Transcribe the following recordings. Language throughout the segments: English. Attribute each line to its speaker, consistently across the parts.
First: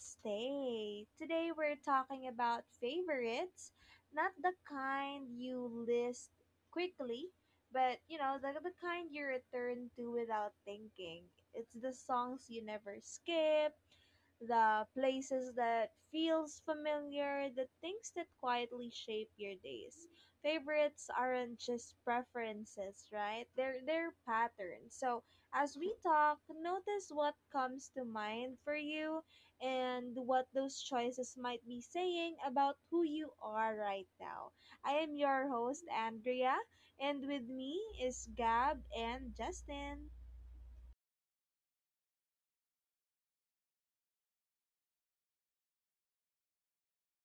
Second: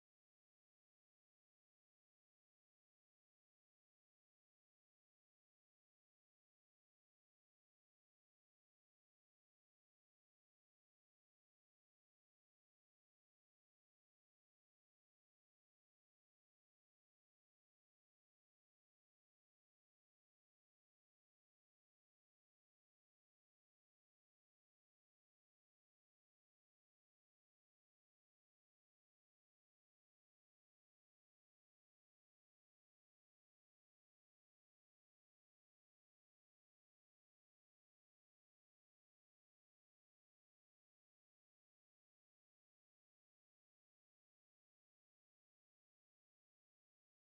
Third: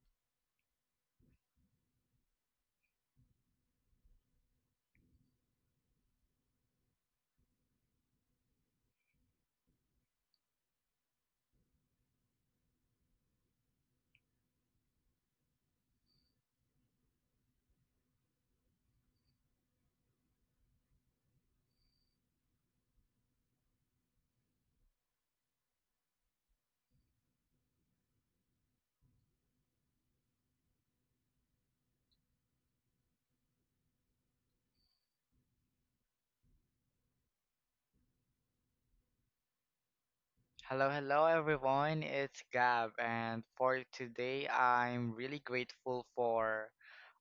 Speaker 1: Stay. Today we're talking about favorites, not the kind you list quickly, but the kind you return to without thinking. It's the songs you never skip, the places that feels familiar, the things that quietly shape your days. Favorites aren't just preferences, right? They're patterns. So as we talk, notice what comes to mind for you and what those choices might be saying about who you are right now. I am your host, Andrea, and with me is Gab and Justin.
Speaker 2: Hello, hello everyone. It's Gab, and for today, I'm really grateful for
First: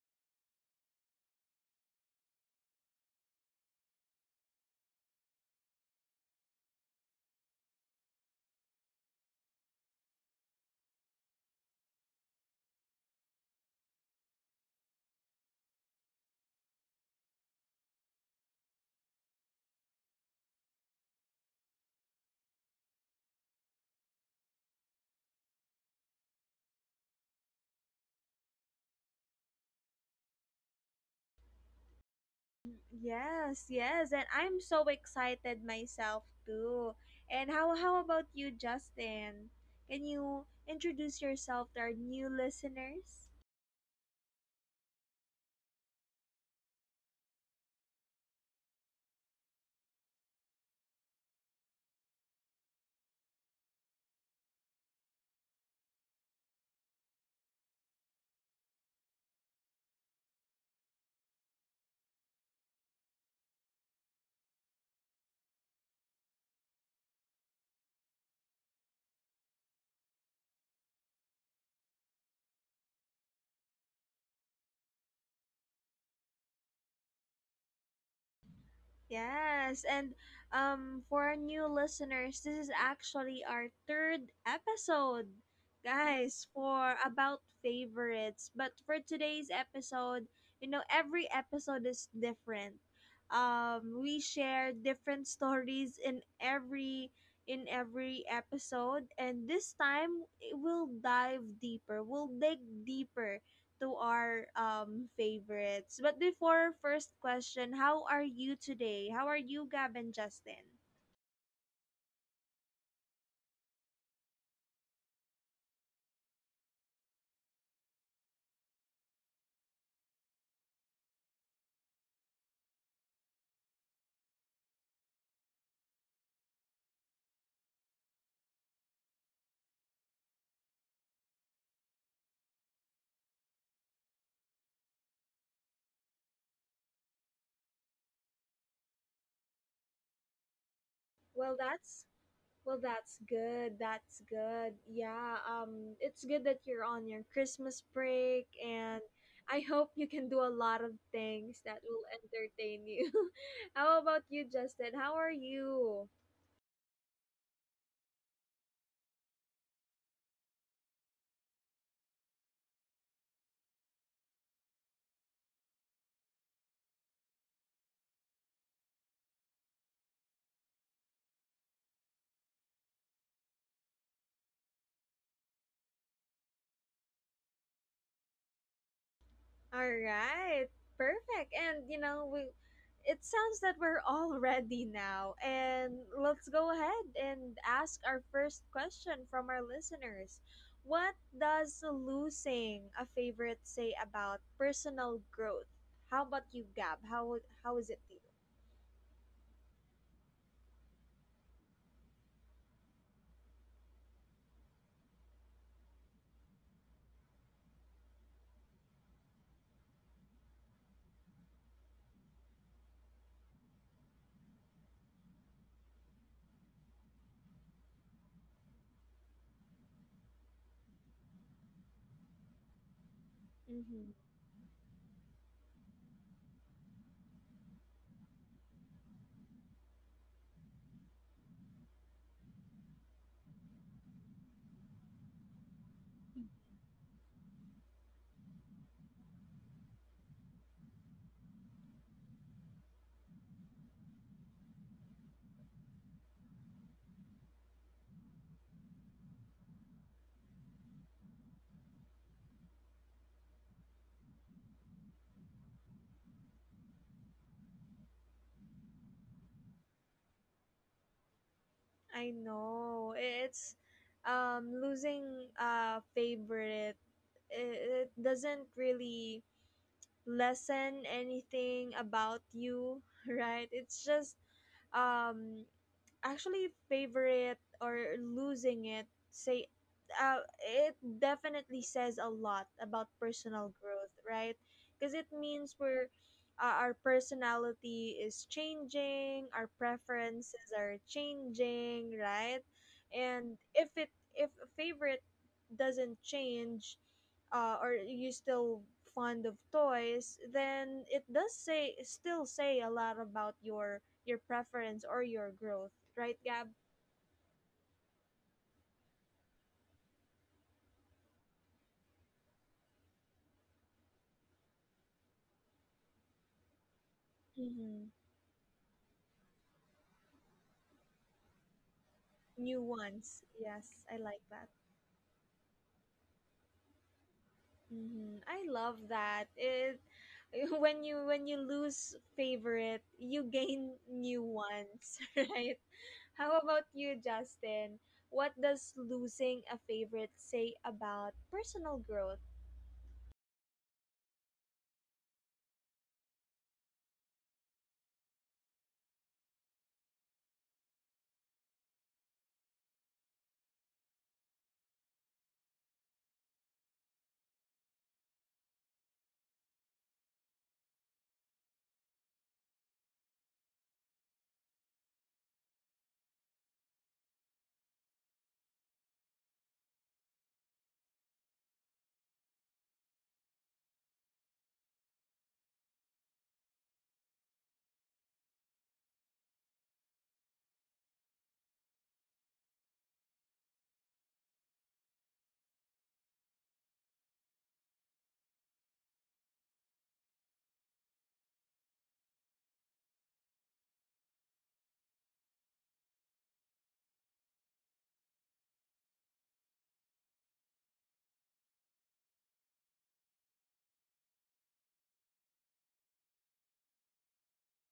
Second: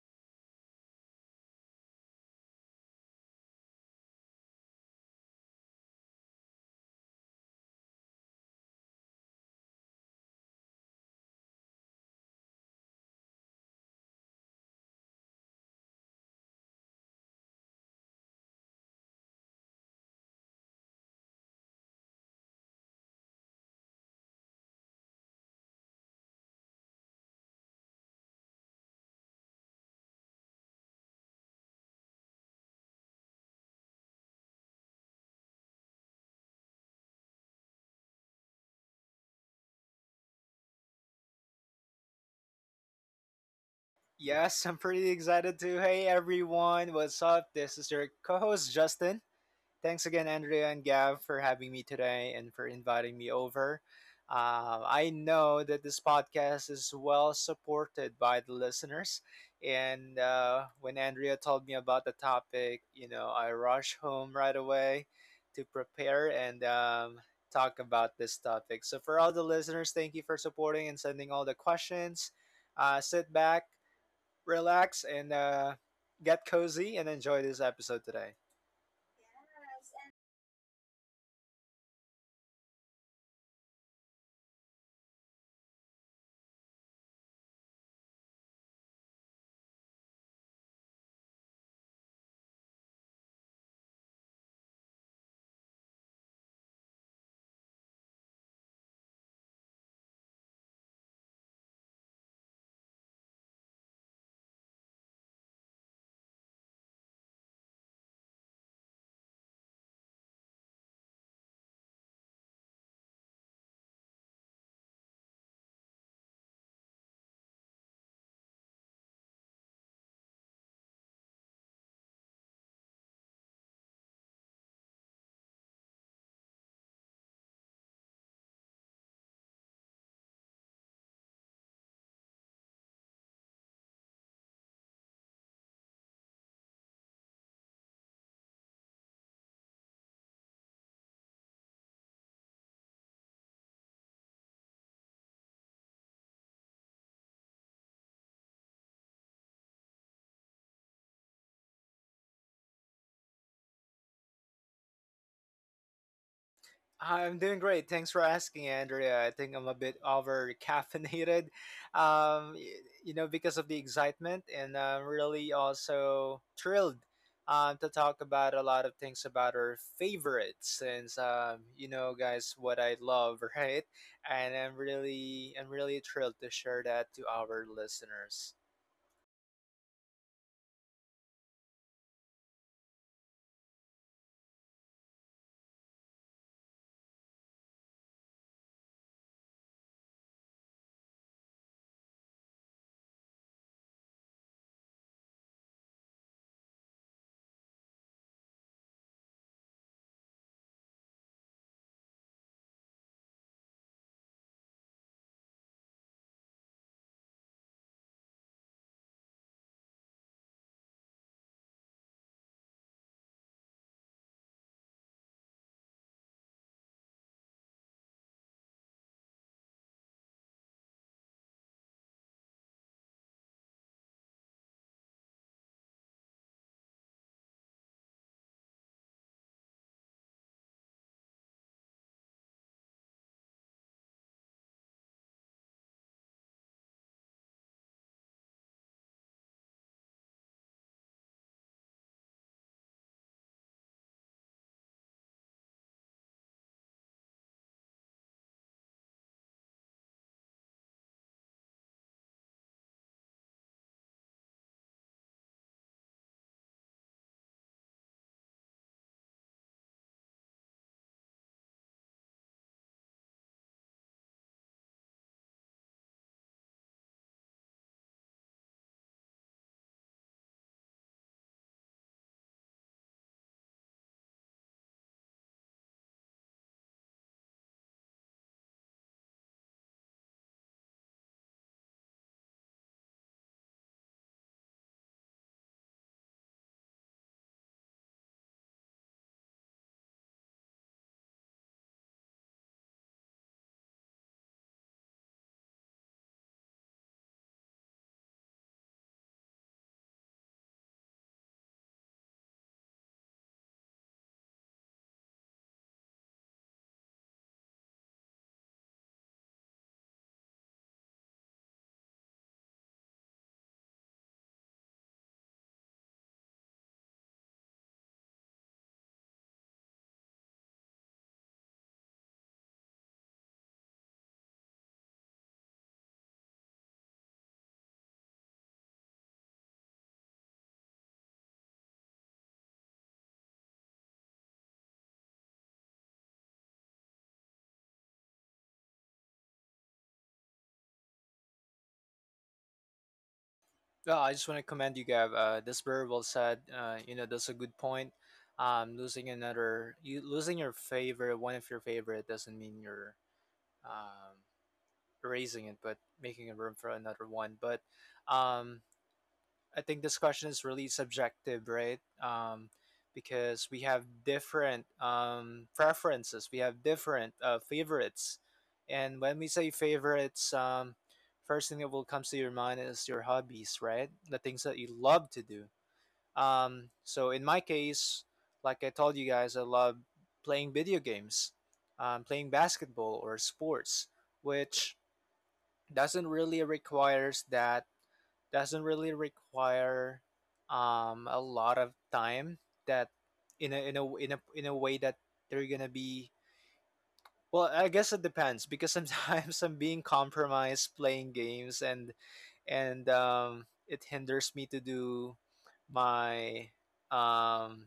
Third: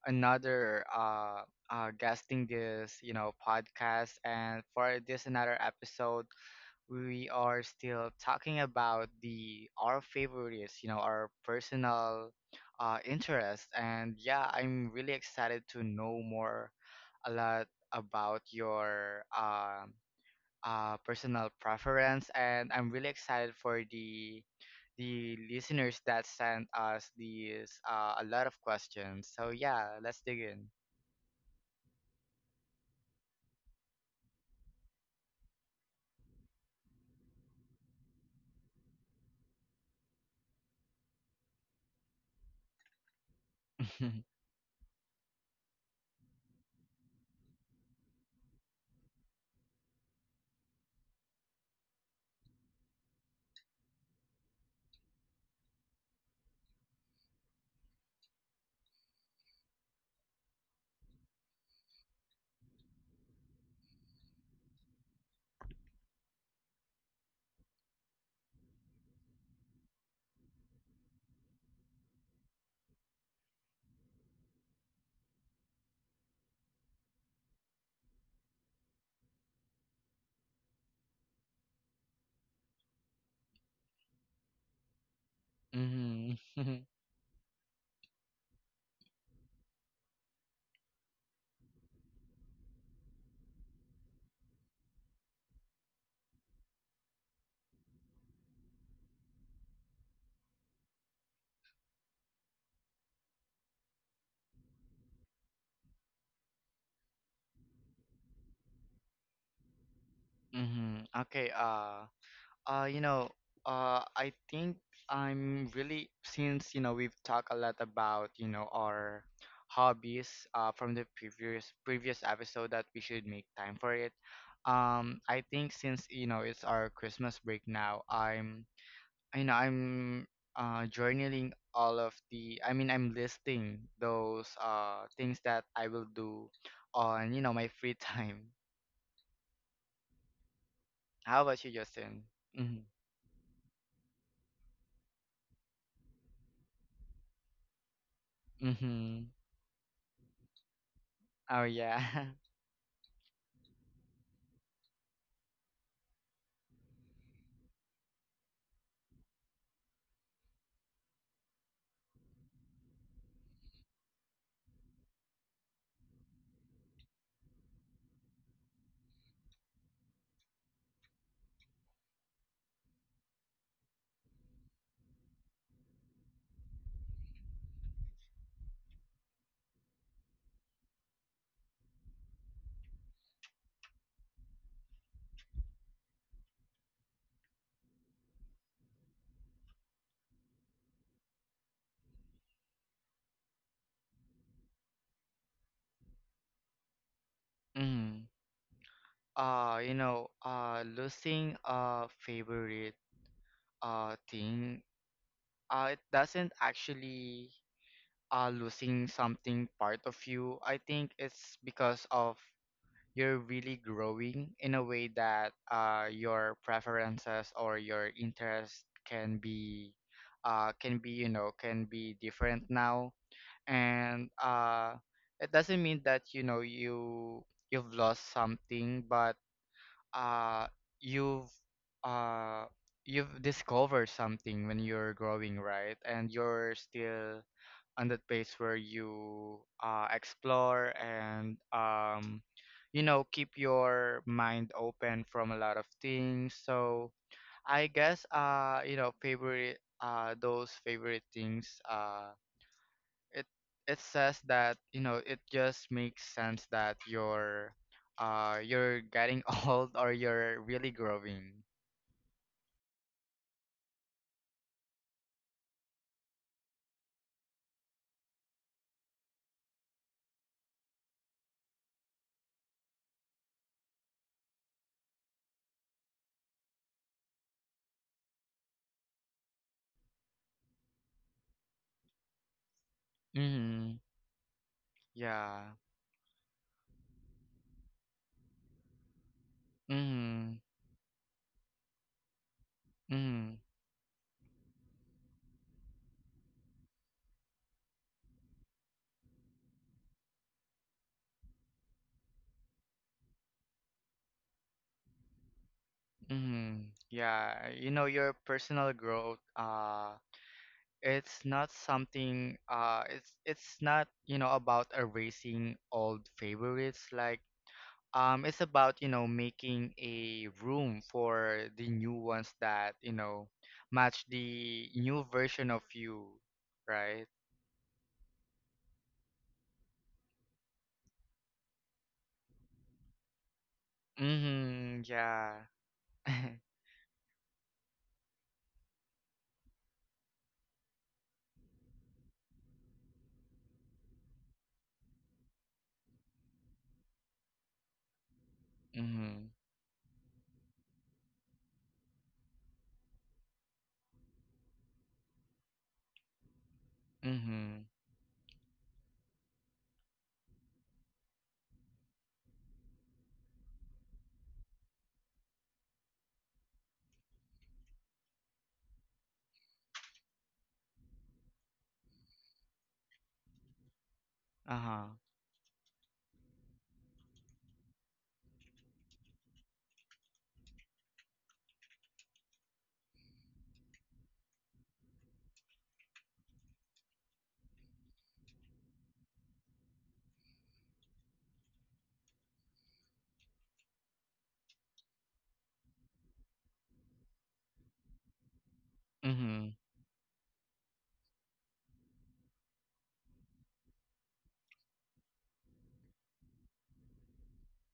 Speaker 2: another guesting this, podcast, and for this another episode, we are still talking about the our favorites, you know, our personal interests, and yeah, I'm really excited to know more a lot about your personal preference, and I'm really excited for the listeners that sent us these a lot of questions. So yeah, let's dig in.
Speaker 1: Yes, yes, and I'm so excited myself too. And how about you, Justin? Can you introduce yourself to our new listeners?
Speaker 3: Yes, I'm pretty excited too. Hey everyone, what's up? This is your co host Justin. Thanks again, Andrea and Gav, for having me today and for inviting me over. I know that this podcast is well supported by the listeners. And when Andrea told me about the topic, I rushed home right away to prepare and talk about this topic. So, for all the listeners, thank you for supporting and sending all the questions. Sit back relax, and get cozy and enjoy this episode today.
Speaker 1: Yes, and for our new listeners, this is actually our third episode,
Speaker 2: Mm-hmm.
Speaker 1: guys, for about favorites. But for today's episode, every episode is different. We share different stories in every episode, and this time we'll dive deeper. We'll dig deeper to our favorites. But before first question, how are you today? How are you, Gab and Justin?
Speaker 2: Mm-hmm. Okay. You know, I think I'm really, since, you know, we've talked a lot about, you know, our hobbies, from the previous episode that we should make time for it. I think since, you know, it's our Christmas break now, I'm journaling all of the, I mean, I'm listing those things that I will do on, you know, my free time. How
Speaker 1: Well,
Speaker 2: about you,
Speaker 1: that's
Speaker 2: Justin? Mm-hmm.
Speaker 1: that's good. That's good. Yeah. It's good that you're on your Christmas break, and
Speaker 2: Mm-hmm.
Speaker 1: I hope you can do a lot of things
Speaker 2: Oh
Speaker 1: that will
Speaker 2: yeah.
Speaker 1: entertain you. How about you, Justin? How are you?
Speaker 3: I'm doing great. Thanks for asking, Andrea. I think I'm a bit over caffeinated, um, y- because of the excitement, and I'm really also thrilled to talk about a lot of things about our favorites, since guys, what I love, right? And I'm really thrilled to share that to our listeners.
Speaker 1: All right. Perfect. And you know, we it sounds that we're all ready now. And let's go ahead and ask our first question from our listeners. What does losing a favorite say about personal growth? How about you, Gab? How is it to
Speaker 2: Mm. You know, losing a favorite thing, it doesn't actually losing something part of you. I think it's because of you're really growing in a way that your preferences or your interests can be, you know, can be different now.
Speaker 1: you? Mm-hmm.
Speaker 2: And it doesn't mean that, you know, you've lost something, but uh you've uh you've discovered something when you're growing, right? And you're still on that phase where you explore and you know keep your mind open from a lot of things. So I guess you know favorite those favorite things it it says that you know it just makes sense that you're getting old or you're really growing.
Speaker 1: I know it's losing a favorite. It doesn't really lessen anything about you, right, it's just um actually favorite or losing it say, it definitely says a lot about personal
Speaker 2: Mm-hmm.
Speaker 1: growth, right? Because it
Speaker 2: Yeah.
Speaker 1: means we're our personality is changing, our
Speaker 2: Mm-hmm.
Speaker 1: preferences are changing, right?
Speaker 2: Mm-hmm.
Speaker 1: And if a favorite doesn't change, or you still fond of toys, then it does say still say a lot about your preference or your growth, right, Gab?
Speaker 2: Mm-hmm. Yeah, you know your personal growth, it's not something it's not you know about erasing old favorites. Like,
Speaker 1: Mm-hmm.
Speaker 2: um, it's about, you know, making a room for the new ones
Speaker 1: New
Speaker 2: that, you
Speaker 1: ones.
Speaker 2: know,
Speaker 1: Yes, I
Speaker 2: match
Speaker 1: like that.
Speaker 2: the new version of you, right?
Speaker 1: Hmm, I love that. It, when you lose favorite, you gain new
Speaker 2: Mm-hmm,
Speaker 1: ones,
Speaker 2: yeah.
Speaker 1: right? How about you, Justin? What does losing a favorite say about personal growth?
Speaker 3: Well, I just want to commend you, Gab. That's very well said. That's a good point. Losing
Speaker 2: Mm-hmm,
Speaker 3: another, you losing your favorite, one of your favorite, doesn't mean you're um, erasing it, but making a room for another one.
Speaker 2: mm-hmm,
Speaker 3: But um, I think this question is really subjective, right? Because we have different preferences, we have different favorites, and when we say favorites, first thing that will come to your mind is your hobbies, right? The things that you
Speaker 2: uh-huh,
Speaker 3: love to do. So in my case, like I told you guys, I love playing video games, playing basketball or sports, which doesn't really requires that doesn't really require a lot of time that in a way that they're gonna be well, I guess it depends because
Speaker 2: mm-hmm,
Speaker 3: sometimes I'm being compromised playing games, and it hinders me to do my um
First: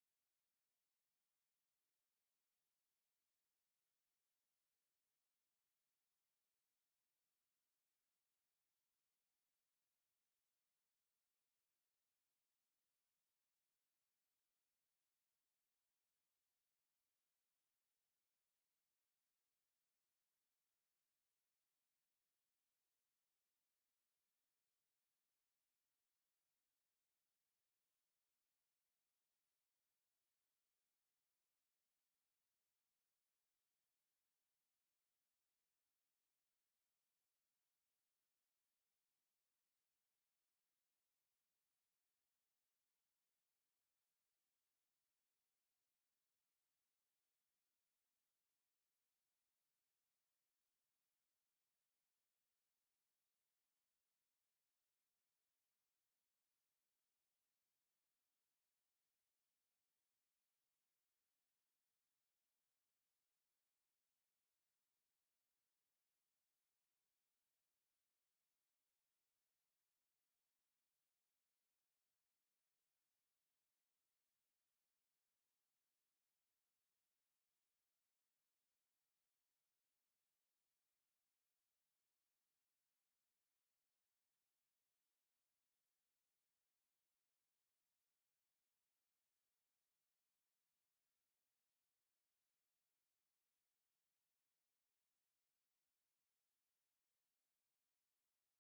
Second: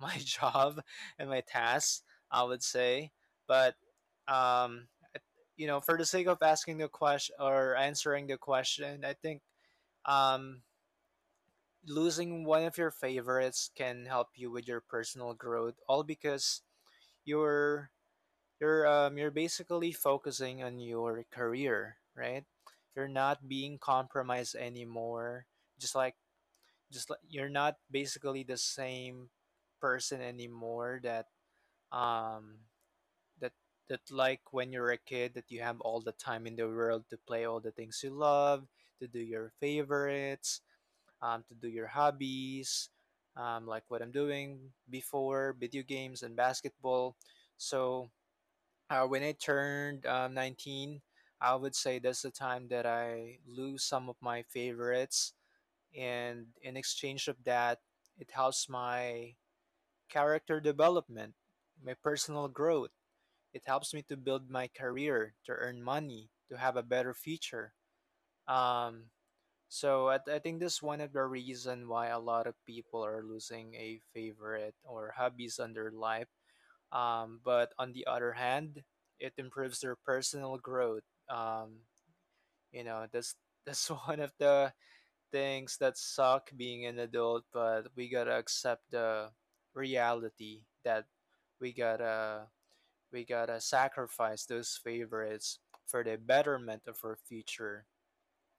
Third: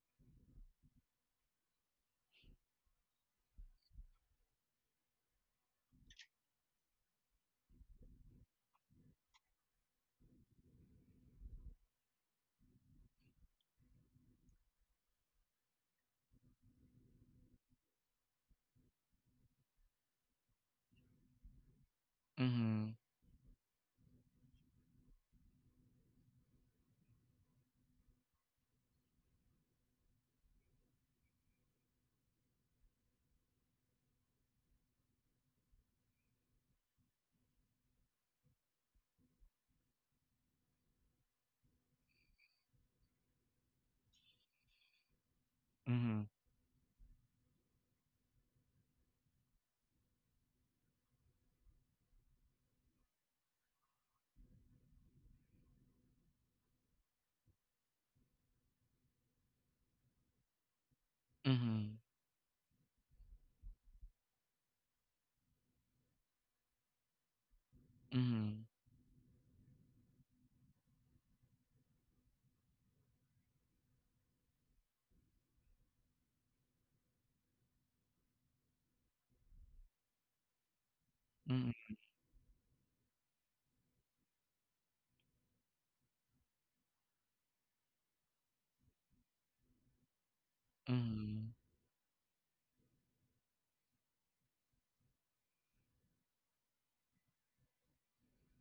Speaker 3: my job and my tasks, I would say. But um for the sake of asking the question or answering the question, I think um losing one of your favorites can help you with your personal growth, all because you're you're basically focusing on your career, right?
Speaker 2: mm-hmm,
Speaker 3: You're not being compromised anymore, just like just like you're not basically the same person anymore that um that that like when you're a kid that you have all the time in the world to play all the things you love to do, your favorites, to do your hobbies, like what I'm doing before, video games and basketball. So when I turned 19, I would say that's the time that I lose some of my favorites. And in exchange of that, it helps my character development, my
Speaker 2: mm-hmm,
Speaker 3: personal growth. It helps me to build my career, to earn money, to have a better future.
Speaker 2: mm-hmm,
Speaker 3: Um, so I think this one of the reason why a lot of people are losing a favorite or hobbies on their life. But on the other hand, it improves their personal growth.
Speaker 2: mm-hmm,
Speaker 3: Um,
Speaker 2: mm-hmm,
Speaker 3: you know, that's that's one of the things that suck being an adult, but we gotta accept the reality that
Speaker 2: mm-hmm,
Speaker 3: we gotta we gotta sacrifice those favorites for the betterment of our future,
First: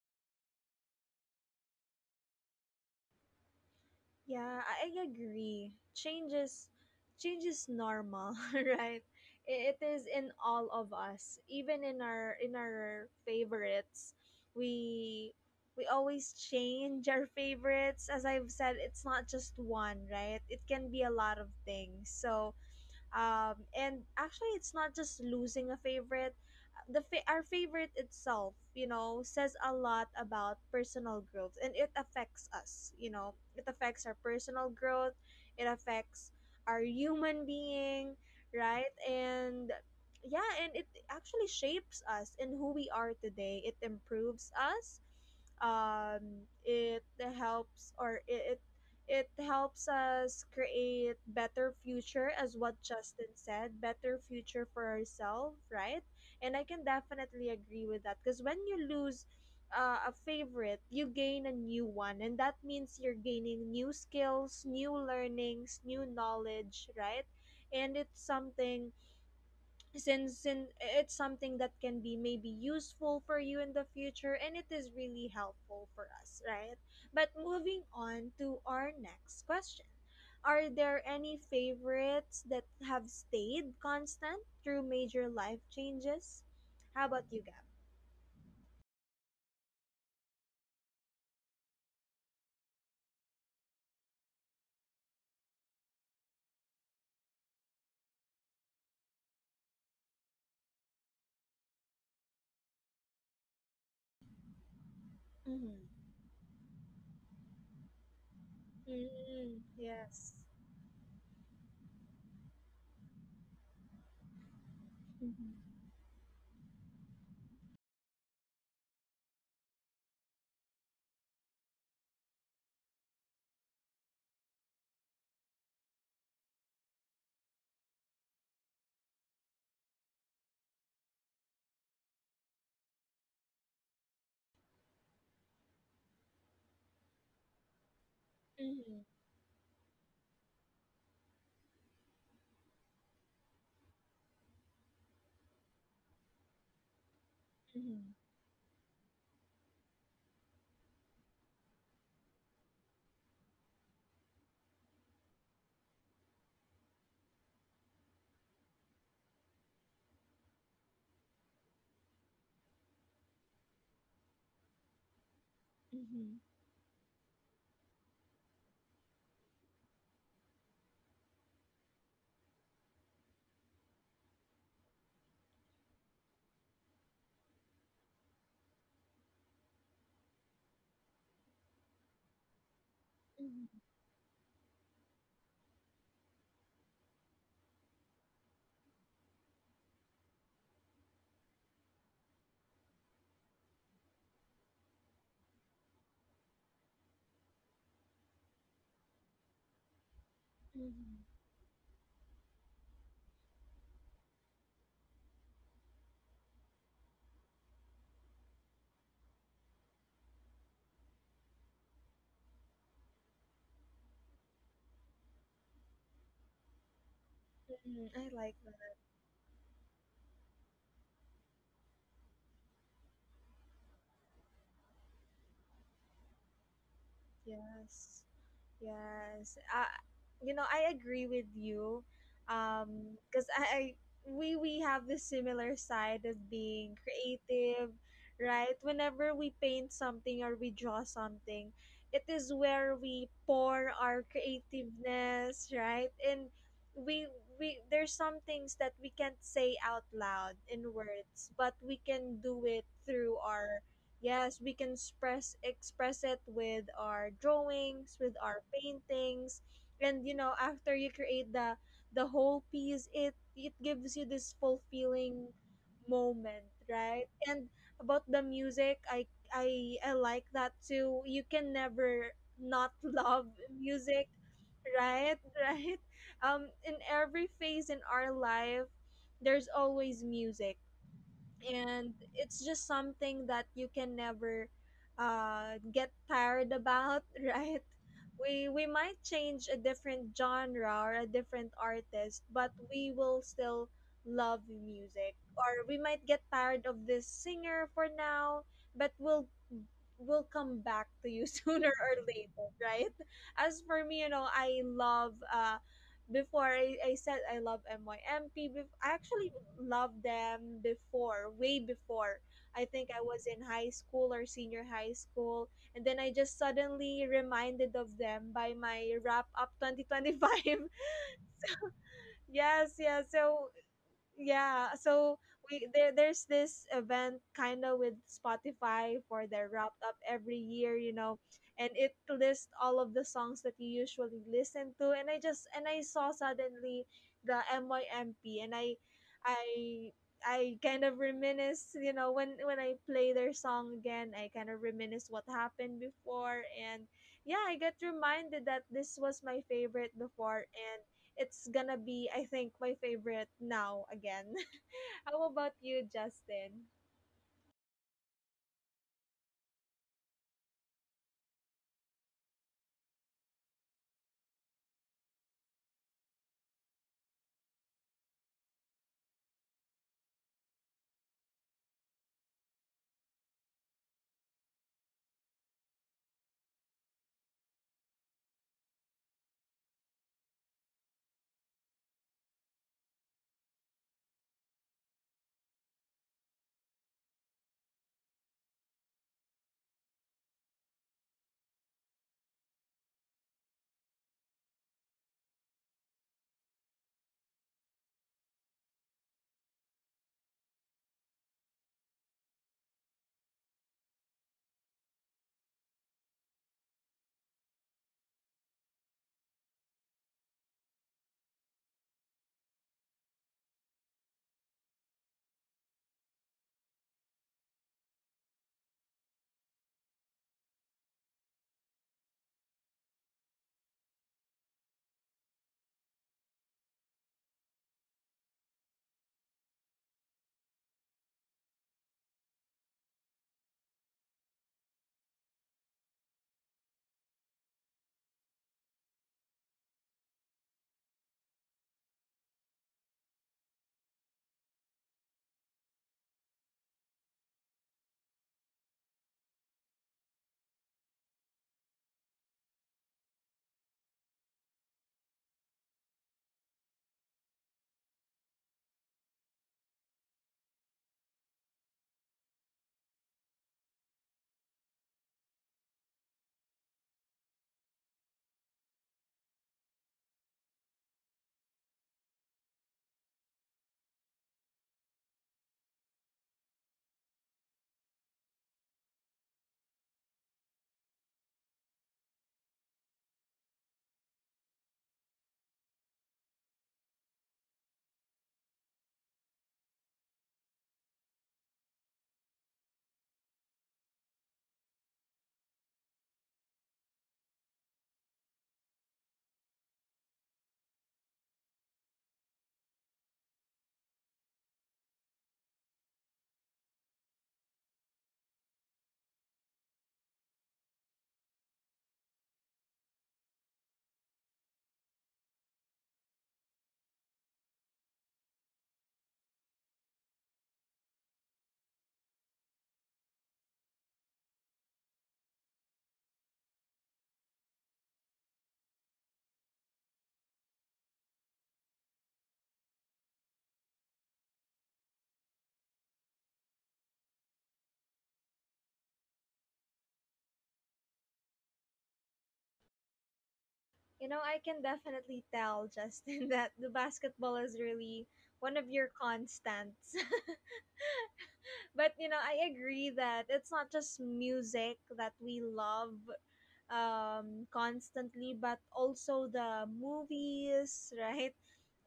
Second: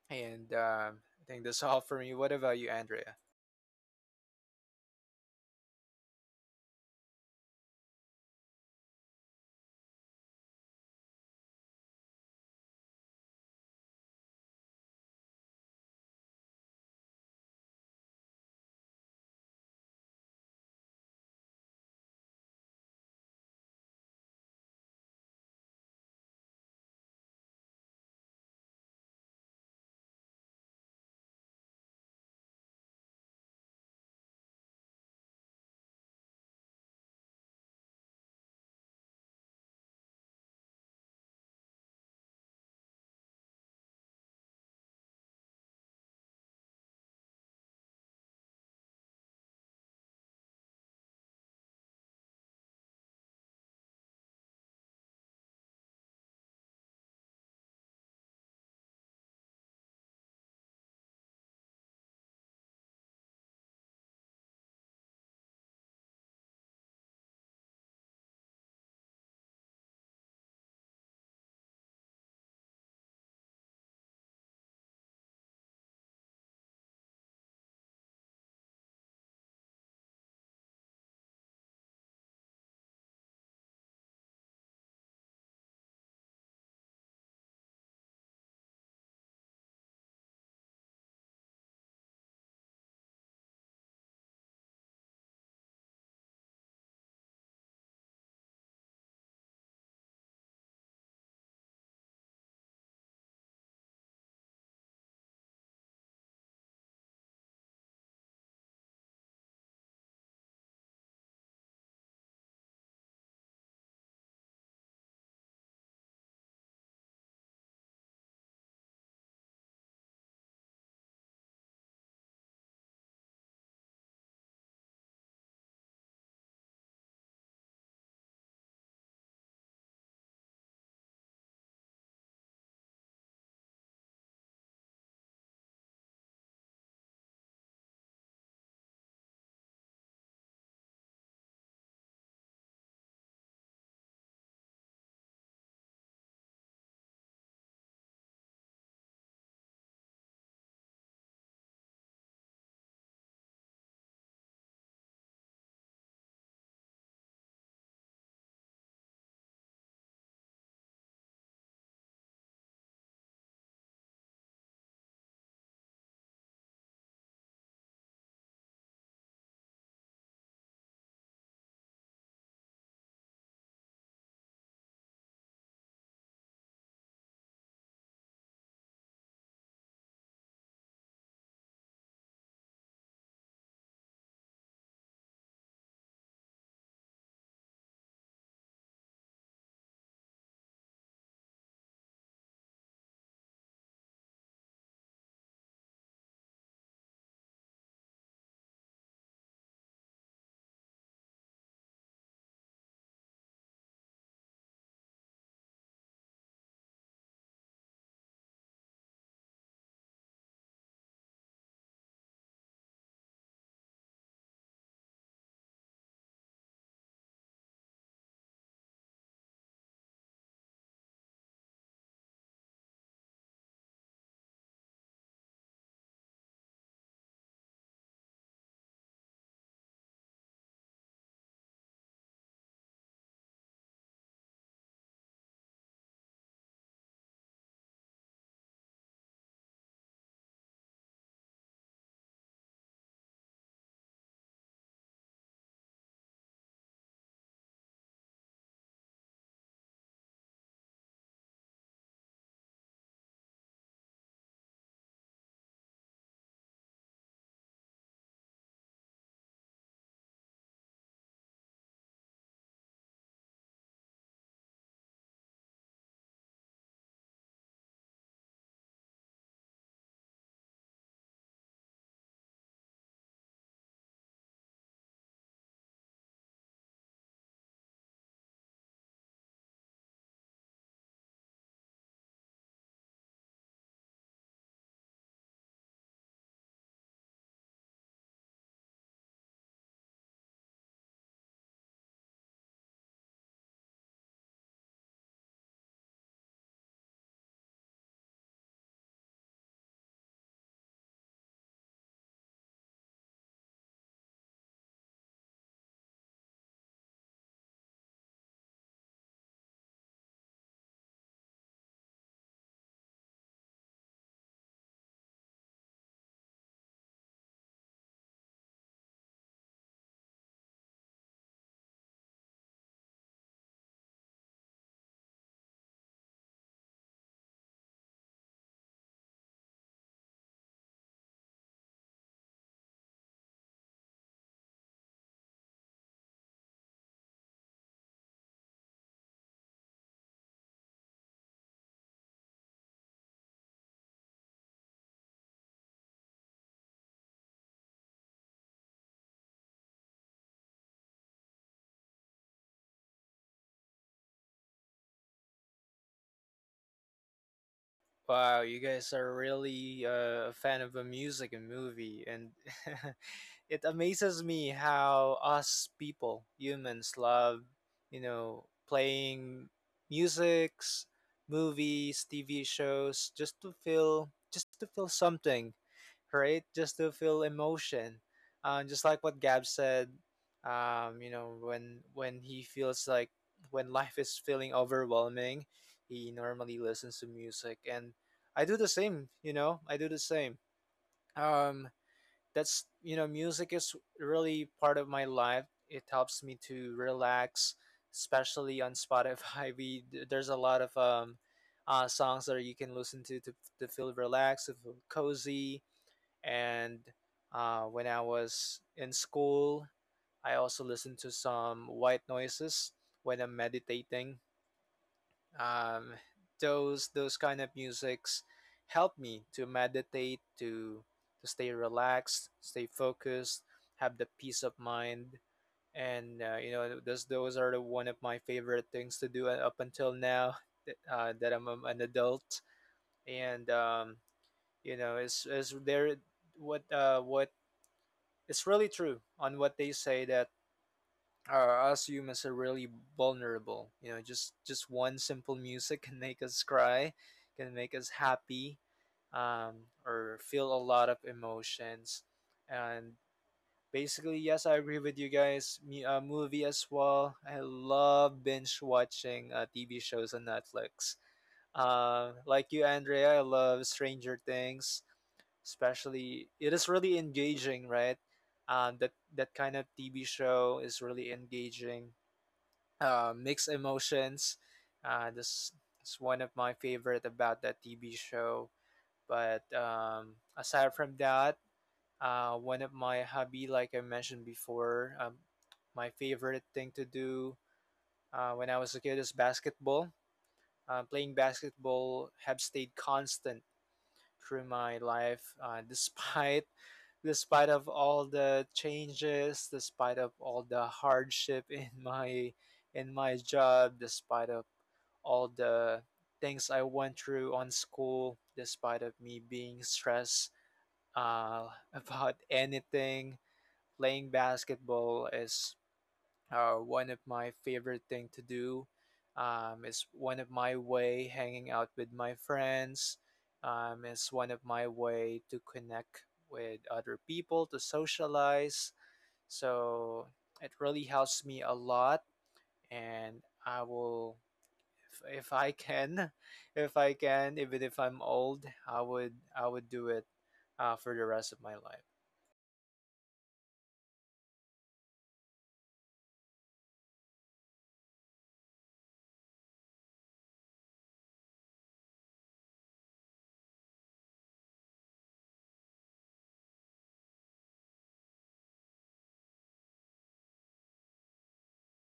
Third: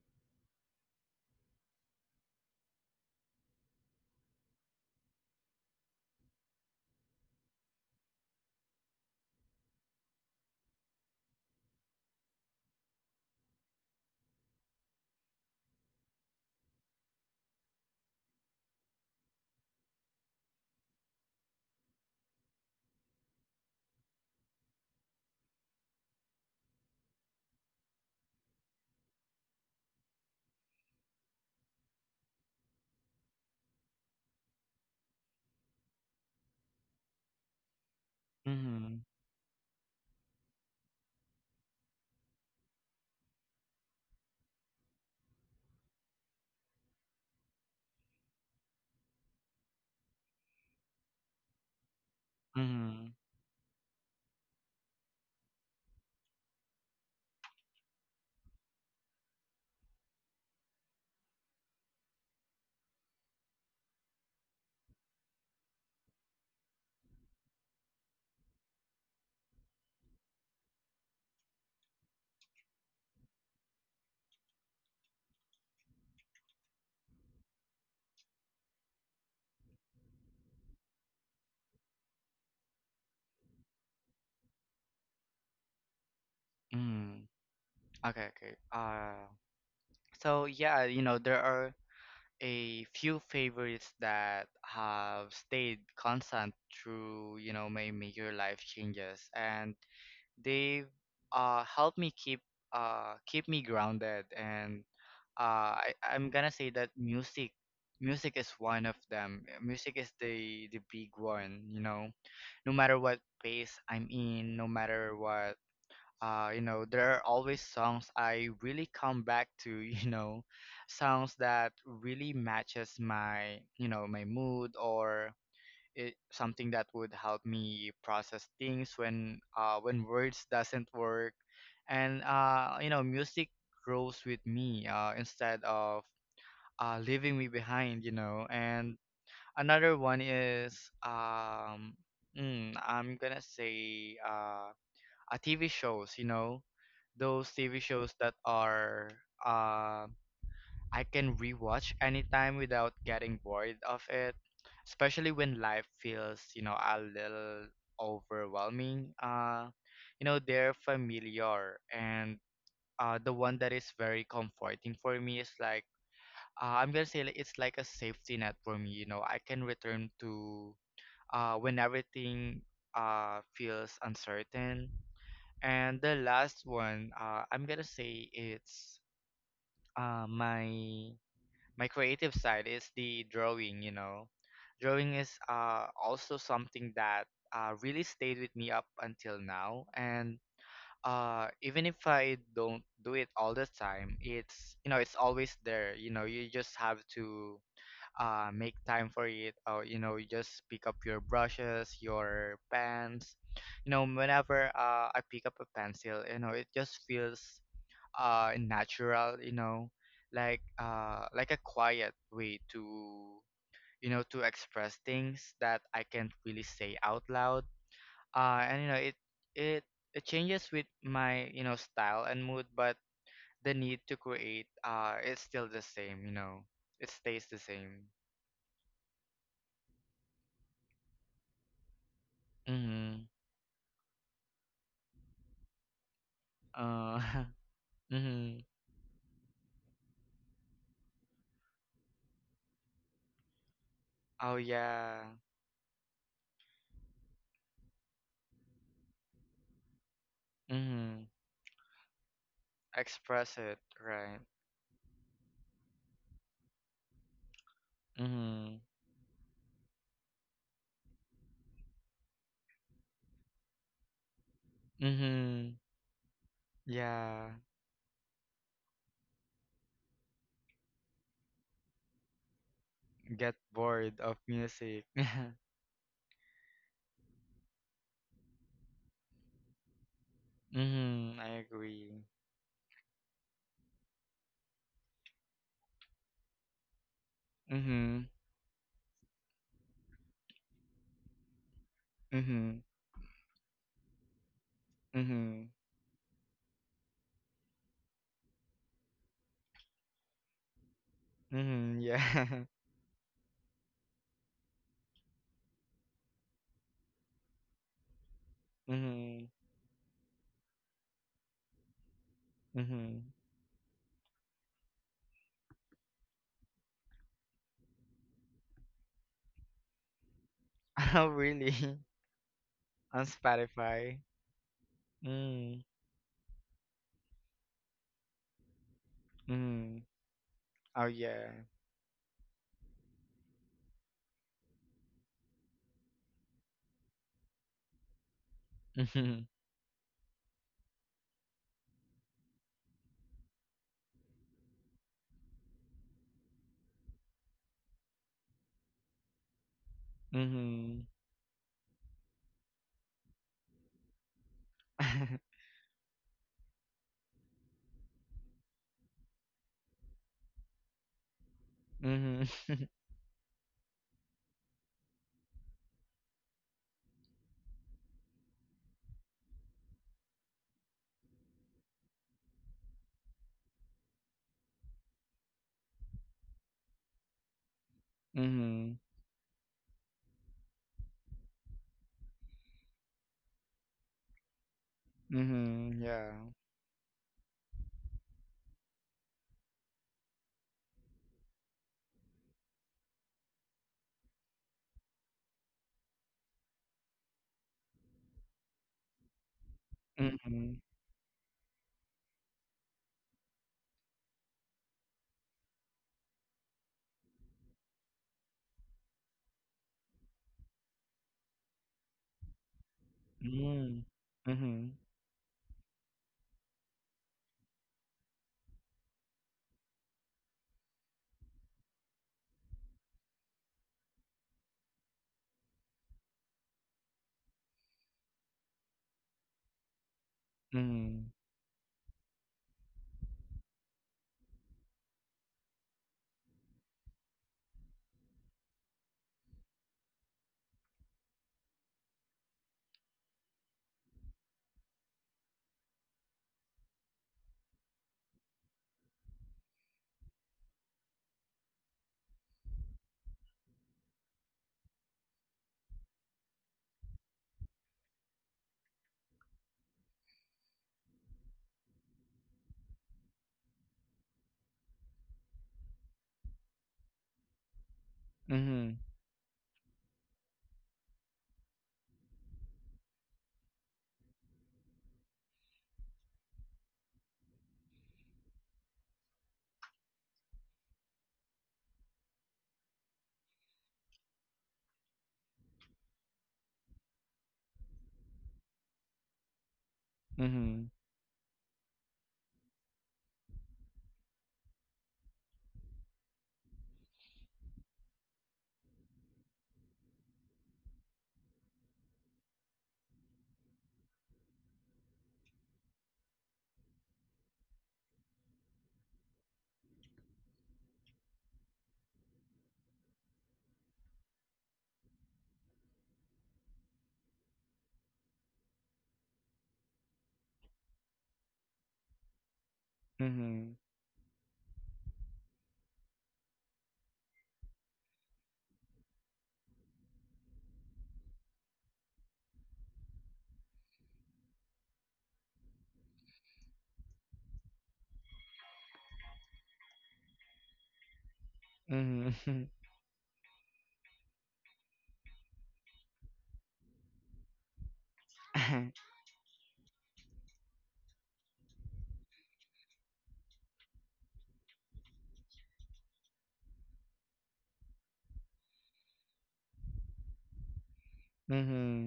Speaker 3: and I think that's all for me. What about you, Andrea?
Speaker 1: Yeah, I agree. Change is normal, right? It is in all of us, even in our favorites. We we always change our favorites. As I've said, it's not just one, right? It can be a lot of things. So and actually, it's not just losing a favorite. Our favorite itself, says a lot about personal growth, and it affects us. It affects our personal growth. It affects our human being, right?
Speaker 2: mm-hmm,
Speaker 1: And yeah, and it actually shapes us in who we are today. It improves us, um, it helps, or it helps us create better future as what
Speaker 2: mm-hmm.
Speaker 1: Justin said, better future for ourselves, right? And I can definitely agree with that because when you lose a favorite, you gain a new one, and that means you're gaining new skills, new learnings, new knowledge, right? And it's something it's something that can be maybe useful for you in the future, and it is really helpful for us, right? But moving on to our next question, are there any favorites that have stayed constant through major life changes? How about
Speaker 2: Mm-hmm.
Speaker 1: you, Gab?
Speaker 2: Okay, okay. So yeah, you know, there are a few favorites that have stayed constant through you know my major life changes and they've helped me keep keep me grounded. And I,
Speaker 1: Mm-hmm.
Speaker 2: I'm gonna say that music is one of them.
Speaker 1: Mm-hmm.
Speaker 2: Music is
Speaker 1: Yes.
Speaker 2: the big one, you know, no matter what pace I'm in, no matter what.
Speaker 1: Mm-hmm.
Speaker 2: You know, there are always songs I really come back to, you know, songs that really matches my, you know, my mood, or something that would help me process things when words doesn't work. And you know music grows with me, instead of leaving me behind, you know. And
Speaker 1: Mm-hmm.
Speaker 2: another one is I'm gonna say TV shows. You know, those TV
Speaker 1: Mm-hmm.
Speaker 2: shows that are, uh, I can rewatch anytime without getting bored of it, especially when life feels, you know, a little overwhelming. You know, they're familiar, and the one that is very comforting for me is like,
Speaker 1: Mm-hmm.
Speaker 2: I'm gonna say, like, it's like a safety net for me. You know, I can return to when everything feels uncertain. And the last one, I'm gonna say it's my creative side is the
Speaker 1: Mm-hmm.
Speaker 2: drawing. You know, drawing is, also something that, really stayed with me up until now. And, even if I don't do it all the time, it's, you know, it's always there. You know, you just have to, make time for it, or you know, you just pick up
Speaker 1: Mm-hmm.
Speaker 2: your brushes, your pens, you know. Whenever, I pick up a pencil, you know, it just feels, natural, you know, like, like a quiet way to, you know, to express things that I can't really say out loud.
Speaker 1: I like that.
Speaker 2: And you know it it changes with my, you know, style and mood, but the need to create is still the same, you know. It stays the same.
Speaker 1: Yes. Yes. You know, I agree with you.
Speaker 2: Mhm.
Speaker 1: Because I we have this similar side of being
Speaker 2: Uh,
Speaker 1: creative,
Speaker 2: mm-hmm,
Speaker 1: right? Whenever we paint something or we draw something, it is where we pour our
Speaker 2: oh yeah,
Speaker 1: creativeness, right? And we we there's some things that we can't say out loud in
Speaker 2: mm-hmm,
Speaker 1: words, but we can do it through
Speaker 2: express it,
Speaker 1: our.
Speaker 2: right?
Speaker 1: Yes, we can express it with our drawings, with our
Speaker 2: Mm-hmm,
Speaker 1: paintings, and after you create the whole piece, it gives you this fulfilling
Speaker 2: mm-hmm,
Speaker 1: moment, right?
Speaker 2: yeah,
Speaker 1: And about the music, I like that too. You can never not love
Speaker 2: get bored
Speaker 1: music,
Speaker 2: of music.
Speaker 1: right? Right? In every phase in our life, there's always music,
Speaker 2: Mm-hmm, I
Speaker 1: and
Speaker 2: agree.
Speaker 1: it's just something that you can never get tired about, right?
Speaker 2: Mm-hmm,
Speaker 1: We might change a different genre or a different artist, but
Speaker 2: mm-hmm,
Speaker 1: we will still love music,
Speaker 2: mm-hmm,
Speaker 1: or we might get tired of this singer for now, but we'll will come back to you sooner
Speaker 2: mm,
Speaker 1: or
Speaker 2: yeah.
Speaker 1: later, right? As for me, you know, I love before I said I love MYMP. I
Speaker 2: Mm-hmm,
Speaker 1: actually loved them before, way before. I think
Speaker 2: mm-hmm,
Speaker 1: I was in high school or senior high school, and then I just suddenly reminded of them by my wrap up 2025.
Speaker 2: oh really?
Speaker 1: Yes,
Speaker 2: On
Speaker 1: yes. So
Speaker 2: Spotify?
Speaker 1: yeah so
Speaker 2: Mm-hmm,
Speaker 1: there's this event kind of with Spotify for their
Speaker 2: mm-hmm,
Speaker 1: wrapped up every year
Speaker 2: oh
Speaker 1: you know
Speaker 2: yeah.
Speaker 1: and it lists all of the songs that you usually listen to and I just and I saw suddenly the MYMP, and
Speaker 2: Mm-hmm,
Speaker 1: i I kind of reminisce, when I play their song again I kind of reminisce what happened before. And yeah, I get reminded that this was my favorite before,
Speaker 2: mm-hmm,
Speaker 1: and it's gonna be, I think, my favorite now again. How about you, Justin?
Speaker 3: Wow, you guys are really a fan of a music and movie,
Speaker 2: mm-hmm,
Speaker 3: and it amazes me how us people, humans, love, playing musics, movies, TV shows, just to feel something, right? Just to feel emotion.
Speaker 2: mm-hmm,
Speaker 3: Just like what Gab said, when he feels like, when life is feeling overwhelming,
Speaker 2: mm,
Speaker 3: he
Speaker 2: yeah.
Speaker 3: normally listens to music, and I do the same, I do the same. Um, Music is really part of my life. It helps me to relax, especially on Spotify. We There's a
Speaker 2: Mm-hmm.
Speaker 3: lot of songs that you can listen to, to feel relaxed, to feel cozy. And when I was in school, I also listened to some white noises when I'm
Speaker 2: Mm.
Speaker 3: meditating.
Speaker 2: Mhm.
Speaker 3: Um, those kind of musics help me to meditate, to stay relaxed, stay focused, have the peace of mind, and those are the, one of my favorite things to do up until now that, uh,
Speaker 2: Mhm.
Speaker 3: that I'm an adult, and is there, what what it's really true on what they say that or us humans are really vulnerable. You know, just one simple music can make us cry, can make us happy, or feel a lot of emotions, and basically, yes, I agree with you guys. Me, movie as well. I love binge watching TV shows on Netflix. Like you, Andrea, I love Stranger Things. Especially, it is really engaging, right? Um,
Speaker 2: Mhm.
Speaker 3: that that kind of TV show is really engaging. Mixed emotions. This is one of my favorite about that TV show. But aside from that, one of my hobby, like I mentioned before, my favorite thing to do when I was a kid is basketball.
Speaker 2: Mhm.
Speaker 3: Playing basketball have stayed constant through my life, despite despite of all the changes, despite of all the hardship in my job, despite of all the things I went through on school, despite of me being stressed uh, about anything. Playing basketball is one of my favorite thing to do. It's one of my way hanging out with my friends.
Speaker 2: Mhm.
Speaker 3: It's one of my way to connect with other people to socialize. So it really helps me a lot, and I will, if I can, if I can, even if I'm old, I would do it for the rest of my life.
Speaker 2: Mhm.
Speaker 1: I can definitely tell, Justin, that the basketball is really one of your constants. But I agree that it's not just music that we love constantly, but also the movies, right?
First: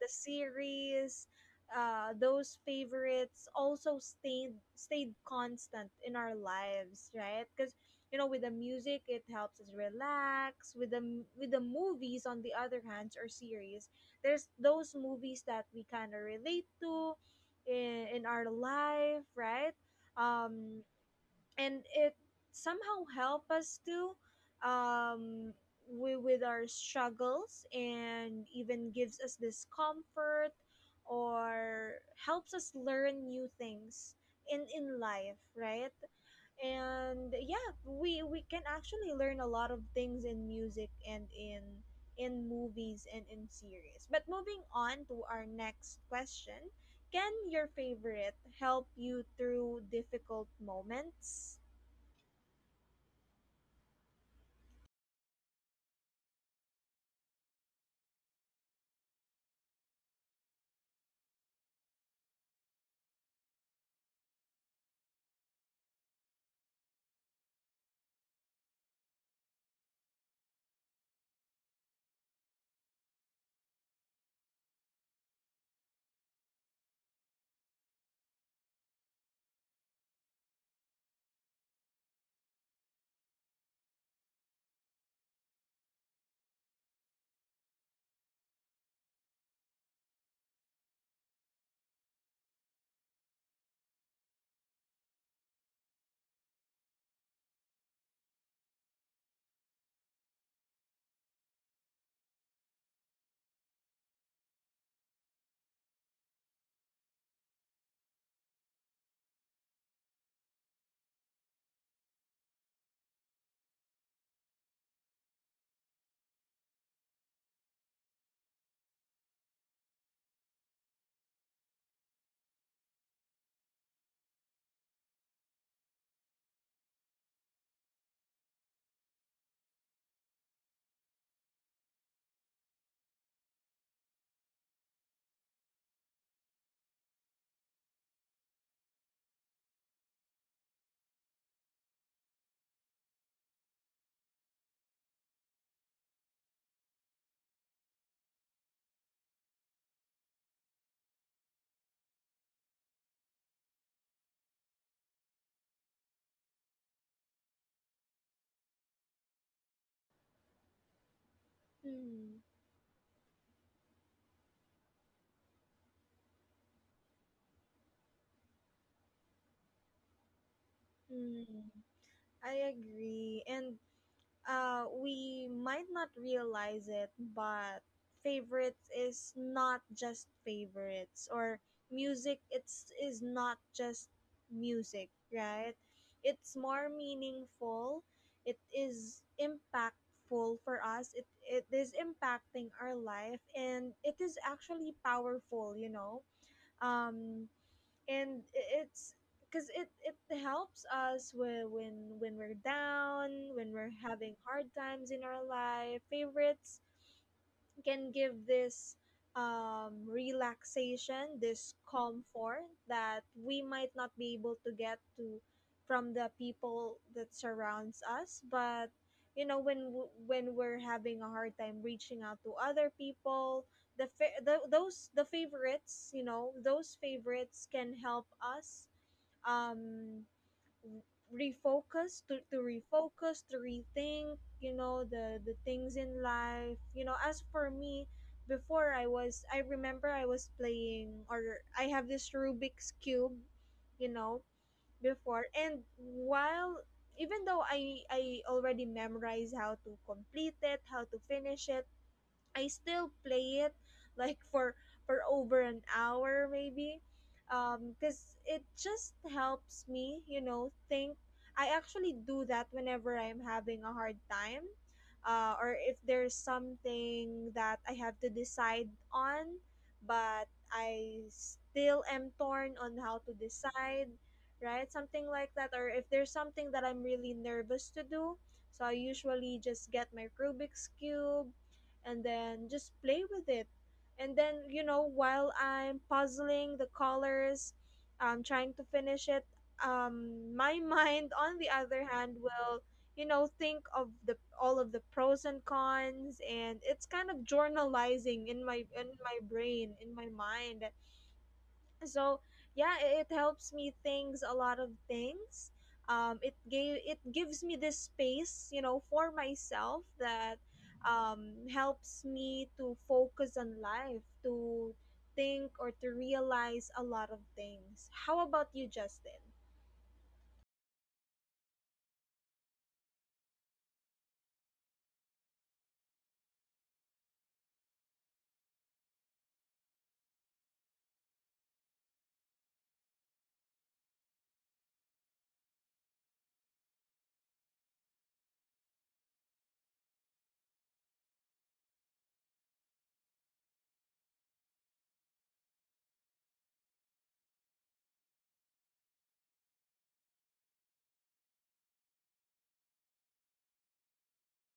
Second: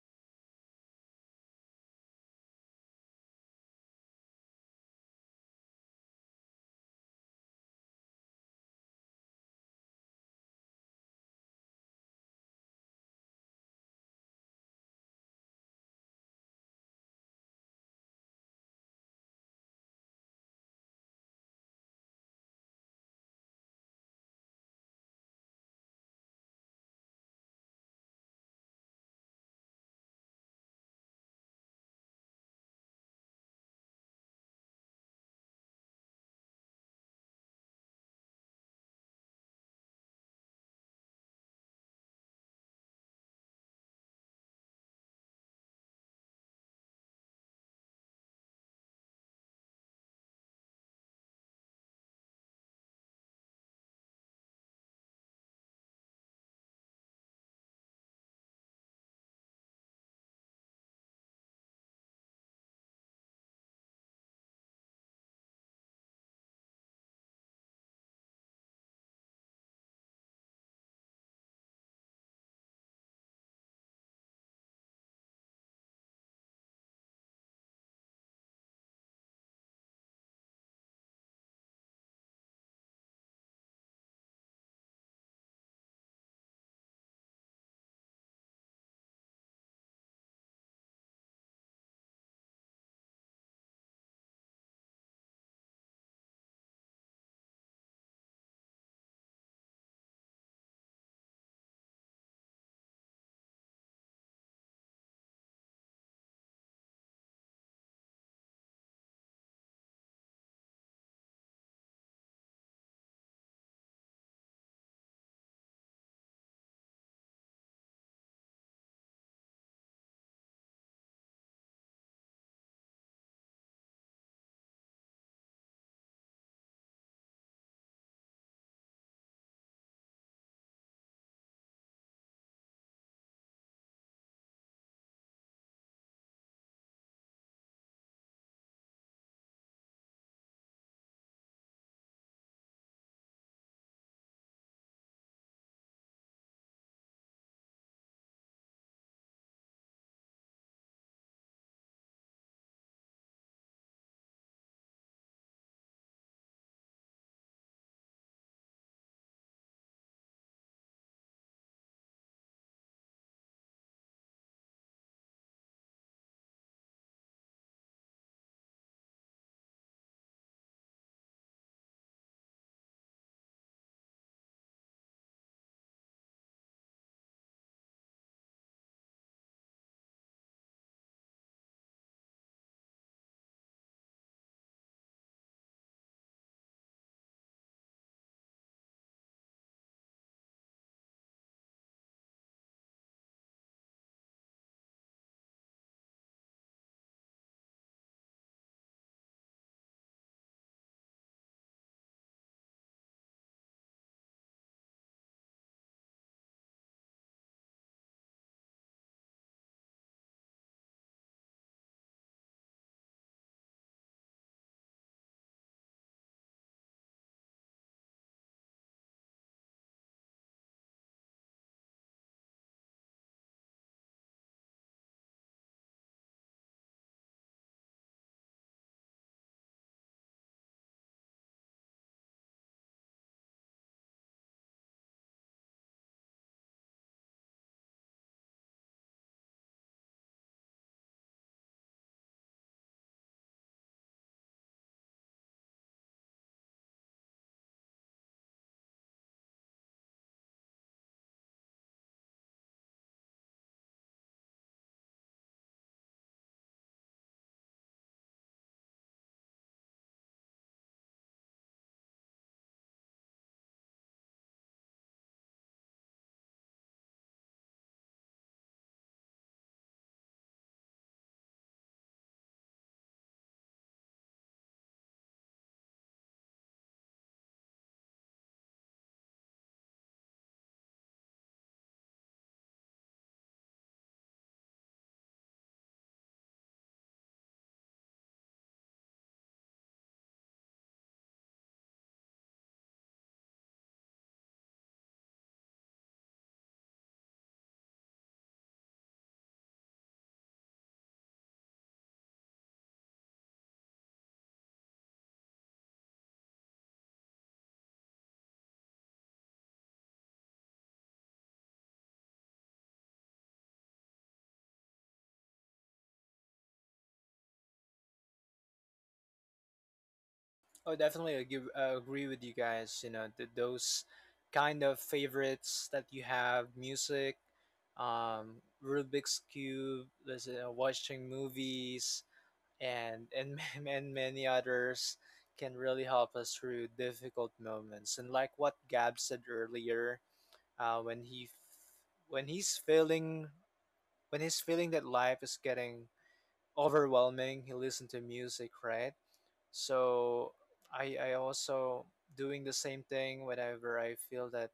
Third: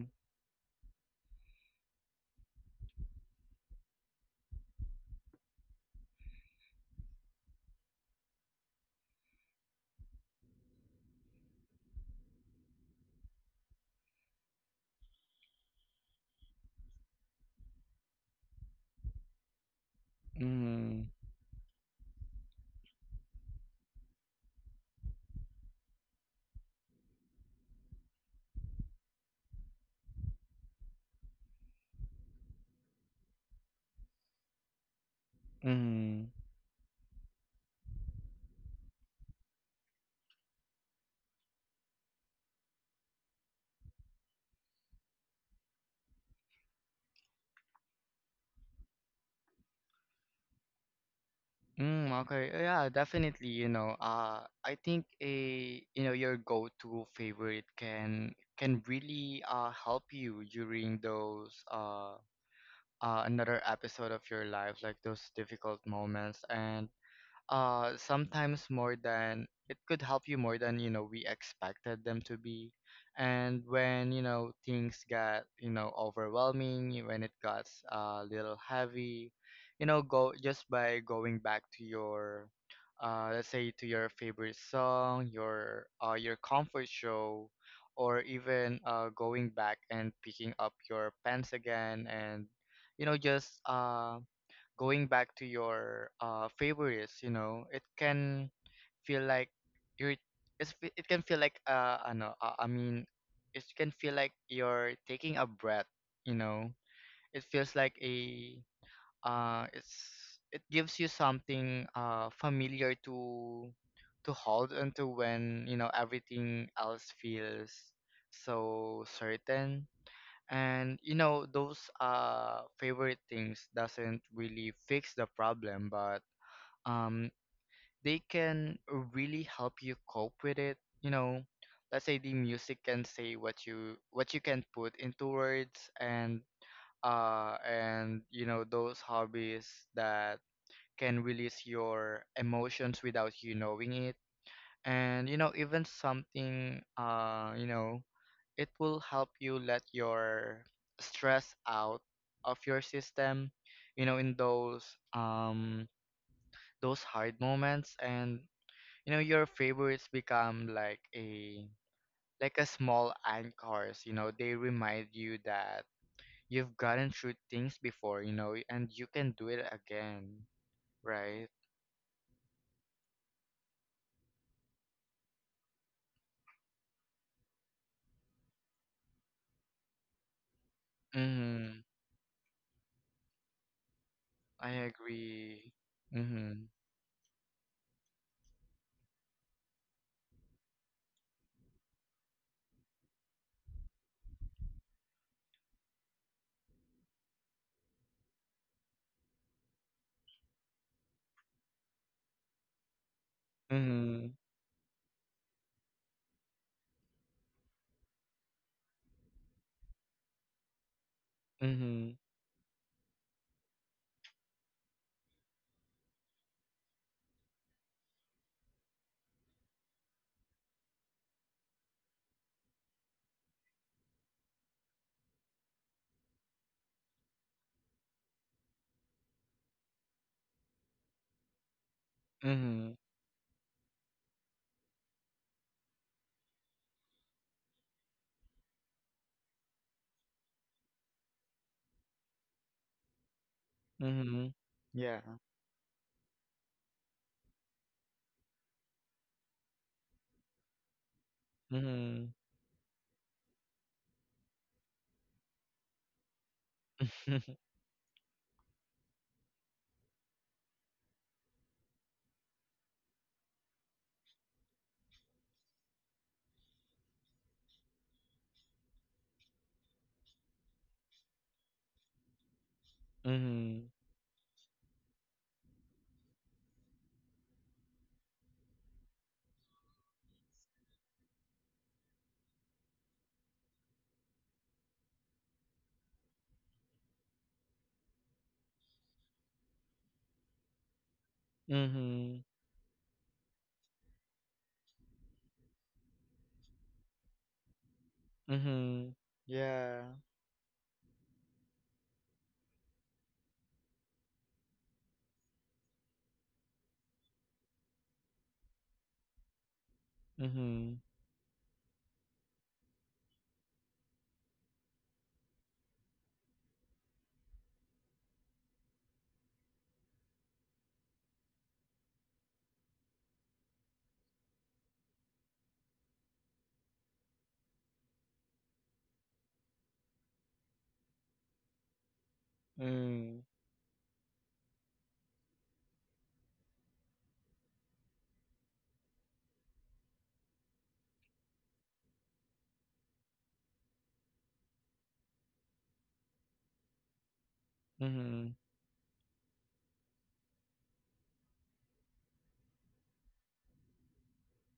Speaker 1: The series, those favorites also stayed constant in our lives, right? Because with the music, it helps us relax. With with the movies, on the other hand, or series, there's those movies that we kind of relate to in our life, right? um,
Speaker 2: Mhm.
Speaker 1: and it somehow help us to um, with our struggles and even gives us this comfort or helps us learn new things in life, right?
Speaker 2: Mhm.
Speaker 1: And yeah, we can actually learn a lot of things in music and in movies and in series. But moving on to our next question, can your favorite help you through difficult moments?
Speaker 2: Mm, okay. Yeah, definitely, you know, I think a you know your go-to favorite can really help you during those another episode of your life, like those difficult moments. And sometimes more than it could help you, more than you know we expected them to be. And when you know things got, you know, overwhelming, when it got a little heavy, you know, go just by going back to your, let's say to your favorite song, your comfort show, or even going back and picking up your pens again. And you know, just going back to your favorites, you know, it can feel like you're it's, it can feel like, I mean, it can feel like you're taking a breath, you know. It feels like a, uh it's it gives you something, familiar to hold onto when, you know, everything else feels so certain. And you know, those favorite things doesn't really fix the problem, but um they can really help you cope with it, you know. Let's say the music can say what you, what you can put into words. And and you know, those hobbies that can release your emotions without you knowing it. And you know, even something, you know, it will help you let your stress out of your system, you know, in those, um those hard moments. And you know your favorites become like a,
Speaker 1: Hmm.
Speaker 2: like a small anchors, you know. They remind you that you've gotten through things before, you know, and you can do it again, right?
Speaker 1: Hmm. I agree. And, we might not realize it, but favorites is not just favorites, or
Speaker 2: Mhm.
Speaker 1: music it's is not just
Speaker 2: I
Speaker 1: music,
Speaker 2: agree.
Speaker 1: right? It's
Speaker 2: Mhm.
Speaker 1: more meaningful. It is impactful for us. It is impacting our life, and it is actually powerful. You know, um, and it's because it helps us, when, when we're down, when we're
Speaker 2: Mhm.
Speaker 1: having hard times in our life, favorites can give this relaxation, this
Speaker 2: Mhm.
Speaker 1: comfort that we might not be able to get to from the people that surrounds us. But when when we're having a hard time reaching out to other people, the favorites, those favorites can help us um, refocus to
Speaker 2: Mhm.
Speaker 1: refocus to rethink, the things in life. As for me, before I remember I was playing, or I have this Rubik's cube, you know
Speaker 2: Mhm. Yeah.
Speaker 1: before, and while even though I already memorized how to complete it, how to finish it,
Speaker 2: Mhm.
Speaker 1: I still play it like for over an hour maybe, cuz it just helps me, you know, think. I actually do that whenever I'm having a hard time, or if there's something that I have to decide on, but I still am torn on how to
Speaker 2: Mhm.
Speaker 1: decide, right? Something like that, or if there's something that I'm really nervous to do, so I usually just get my Rubik's cube and then just play with it. And then, while I'm puzzling the colors, trying to finish it, my mind, on the other hand,
Speaker 2: Mhm.
Speaker 1: will, think of the all of the pros and cons, and it's kind of journalizing in my
Speaker 2: Mhm.
Speaker 1: brain,
Speaker 2: Yeah.
Speaker 1: in my mind. So yeah, it helps me things a lot of things. It gave it gives me this space, you know, for myself that
Speaker 2: Mhm.
Speaker 1: helps me to focus on life, to think or to realize a lot of things. How about you, Justin?
Speaker 3: Oh, definitely I agree with you guys. You know, those kind of favorites that you have, music, um, Rubik's cube, watching movies, and
Speaker 2: Mm.
Speaker 3: and many others can really help us through difficult moments. And like what Gab said earlier, uh, when he f- when he's feeling that life is getting overwhelming, he listen to
Speaker 2: Mhm.
Speaker 3: music, right? So I also doing the same thing whenever I feel that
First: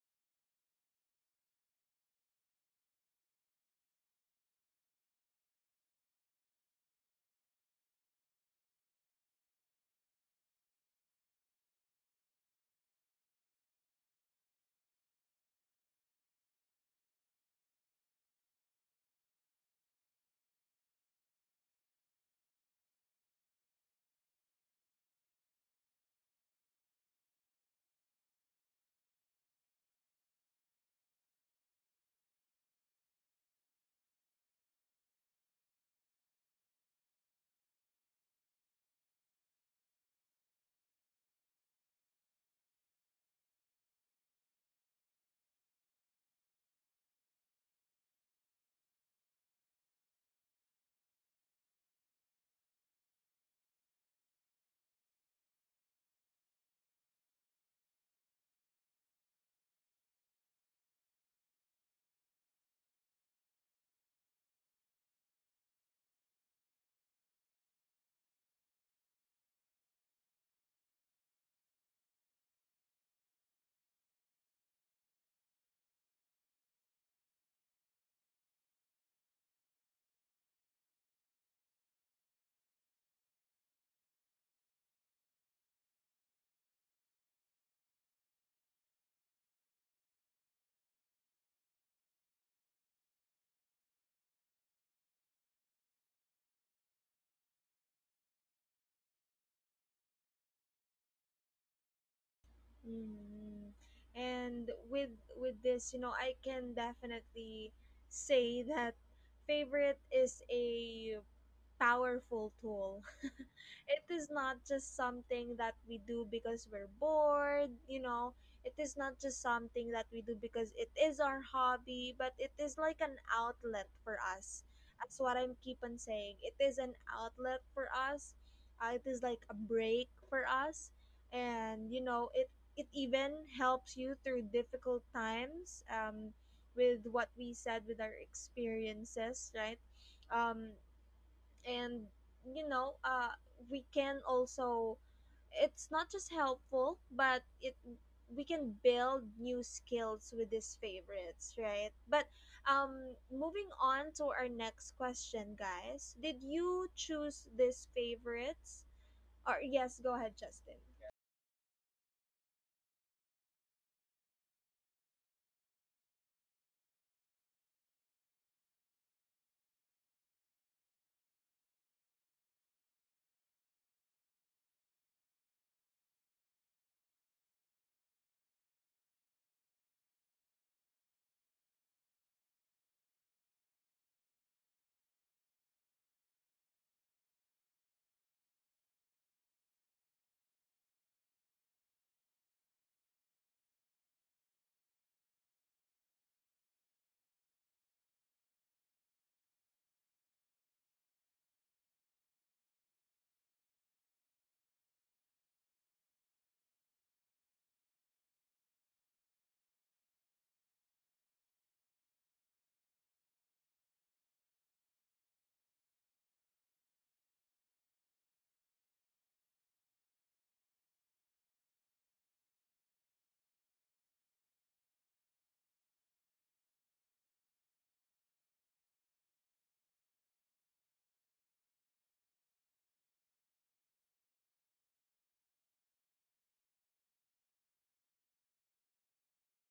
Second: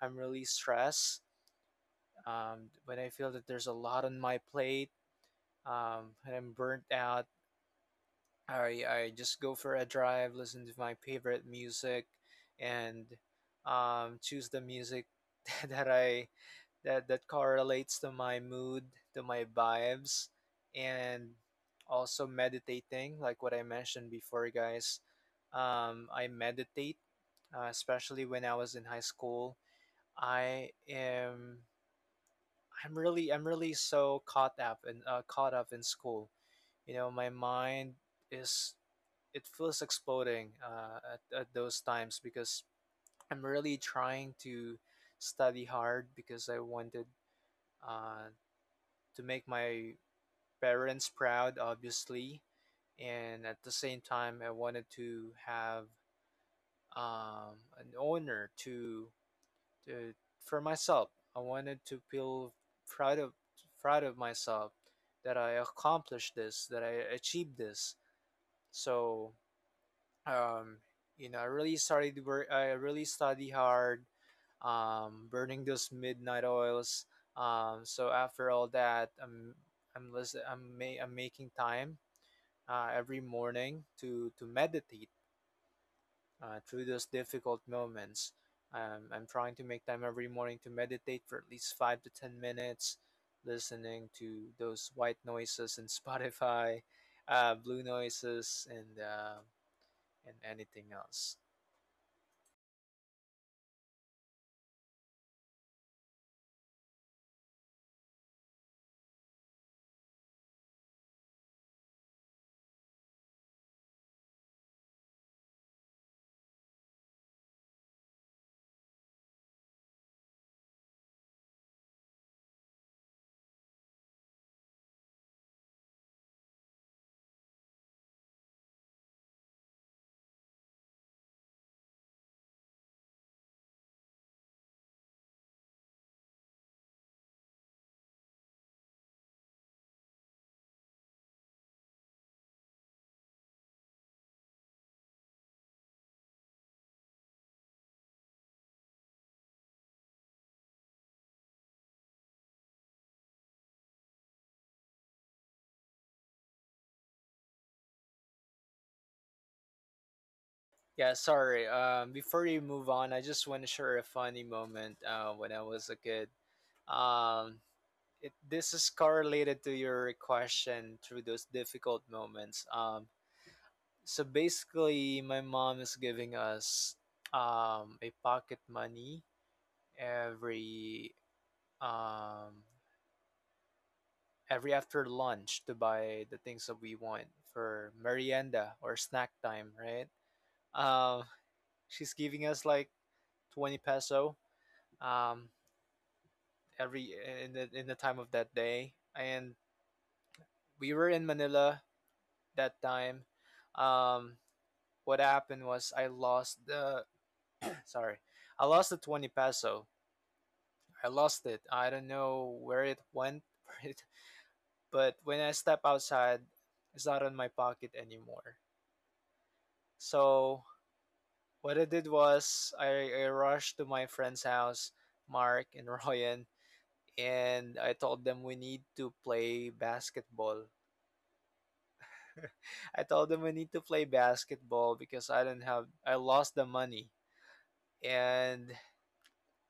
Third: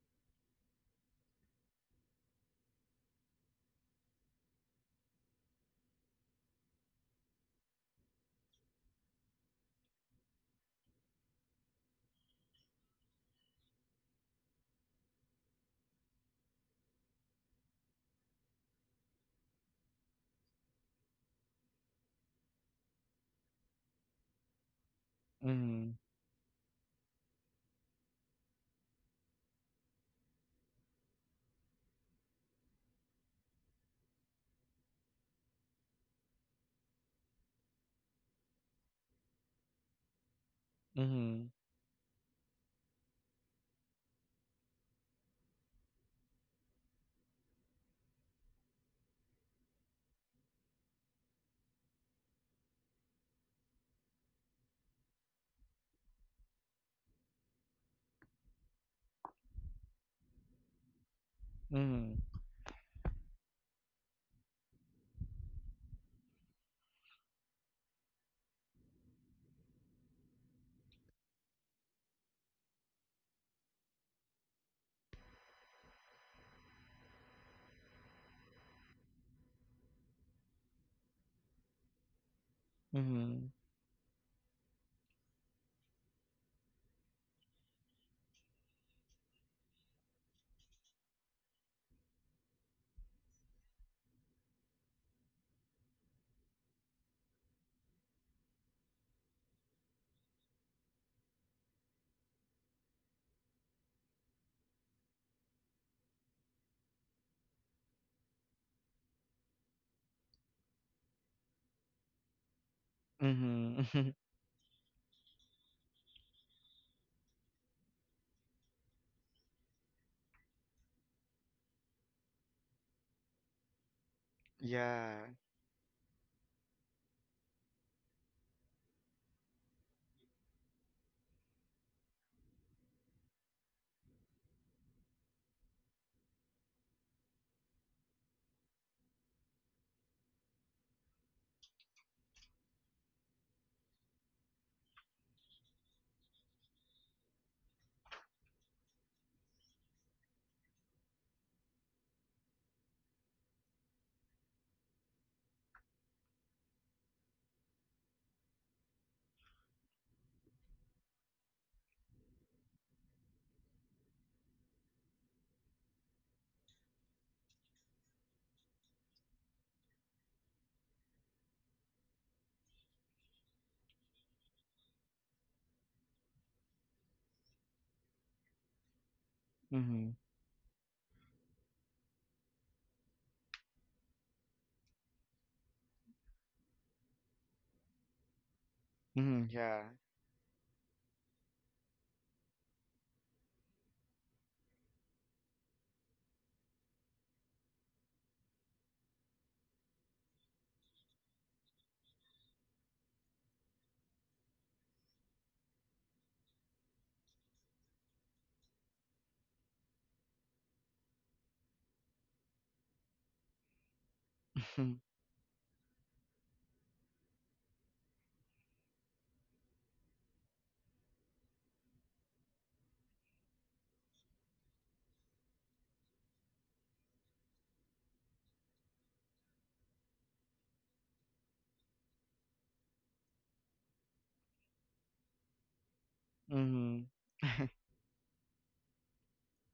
Speaker 3: I'm really stressed. When I feel that there's a lot on my plate and I'm burnt out, I just go for a drive, listen to my favorite music, and choose the music that I that that correlates to my mood, to my vibes, and also meditating, like what I mentioned before, guys.
Speaker 2: Mhm.
Speaker 3: I meditate, especially when I was in high school. I am I'm really so caught up and caught up in school. You know, my mind is it feels exploding at
Speaker 2: Mhm.
Speaker 3: those times because I'm really trying to study hard because I wanted uh, to make my parents proud, obviously. And at the same time, I wanted to have an honor to for myself. I wanted to
Speaker 2: Mhm.
Speaker 3: feel proud of proud of myself that I accomplished this, that I achieved this. So um, I really started to work. I really study hard, burning those midnight oils. So after all that, I'm lis- I'm, ma- I'm making time every
Speaker 2: Mhm.
Speaker 3: morning to meditate through those difficult moments. I'm trying to make time every morning to meditate for at least 5 to 10 minutes, listening to those white noises in Spotify, blue noises, and anything else.
Speaker 1: Mm. And with this, I can definitely say that favorite is a powerful tool.
Speaker 2: Mhm.
Speaker 1: it, is not just something that we do because we're bored. You know. It is not just something that we do because it is our hobby, but it is like an outlet for us.
Speaker 2: Yeah.
Speaker 1: That's what I'm keep on saying. It is an outlet for us. It is like a break for us, and it even helps you through difficult times, with what we said with our experiences, right? um, and you know uh, we can also, it's not just helpful, but it we can build new skills with these favorites, right? But um moving on to our next question, guys, did you choose these favorites, or, yes, go ahead, Justin.
Speaker 3: Yeah, sorry. Before you move on, I just want to share a funny moment when I was a kid. Um, this is correlated to your question through those difficult moments. So basically, my mom is giving us a pocket money
Speaker 2: Mhm.
Speaker 3: every um, every after lunch to buy the things that we want for merienda or snack
Speaker 2: Mhm.
Speaker 3: time,
Speaker 2: Yeah.
Speaker 3: right? Um, she's giving us like 20 peso. Um, every In the time of that day, and we were in Manila that time. Um, what happened was I lost the sorry, I lost the 20 peso. I lost it. I don't know where it went, but when I step outside, it's not in my pocket anymore. So what I did was I rushed to my friend's house, Mark and Ryan, and I told them we need to play basketball. I told them I need to play basketball because I don't have, I
Speaker 2: Mhm.
Speaker 3: lost the
Speaker 2: Mhm.
Speaker 3: money, and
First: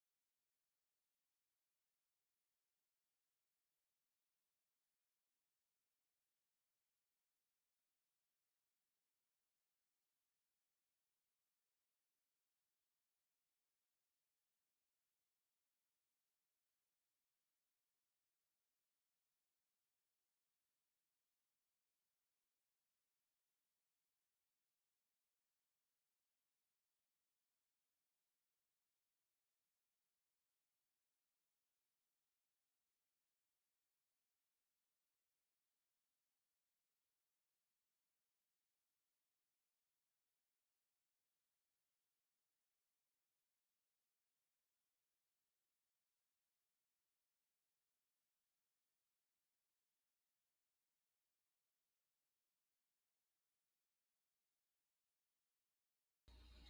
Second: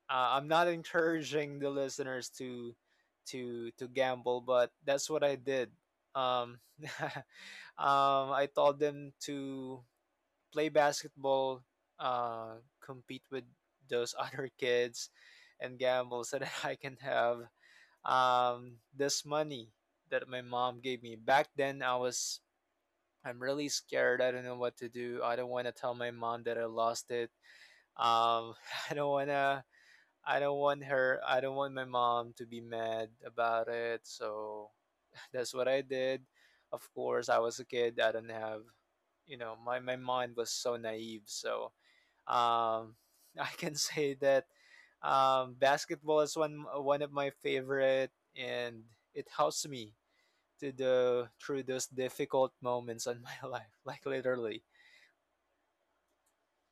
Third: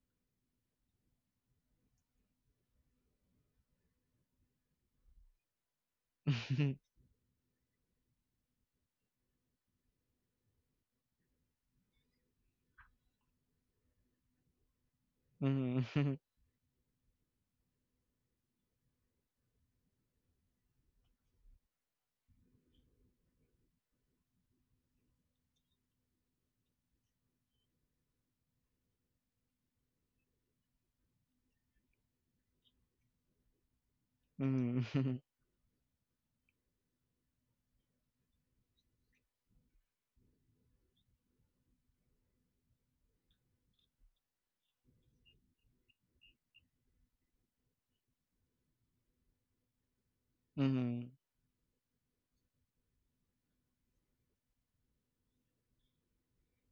Speaker 3: I'm not encouraging the listeners to gamble, but that's what I did. um I told them to play basketball compete with those other kids and
Speaker 2: Mhm.
Speaker 3: gamble so that I can have this money that my mom gave me back then. I'm really scared. I don't know what to do. I don't want to tell my mom that I lost it. Um, I don't wanna. I don't want her. I don't want my mom to be mad about it. So
Speaker 2: Mhm. Mhm.
Speaker 3: that's what I did. Of course, I was a kid. I don't have, you know, my mind was so naive. So um, I can say that basketball is one of my favorite, and it helps me to
Speaker 2: Mhm.
Speaker 3: the through those difficult moments in my life, like literally.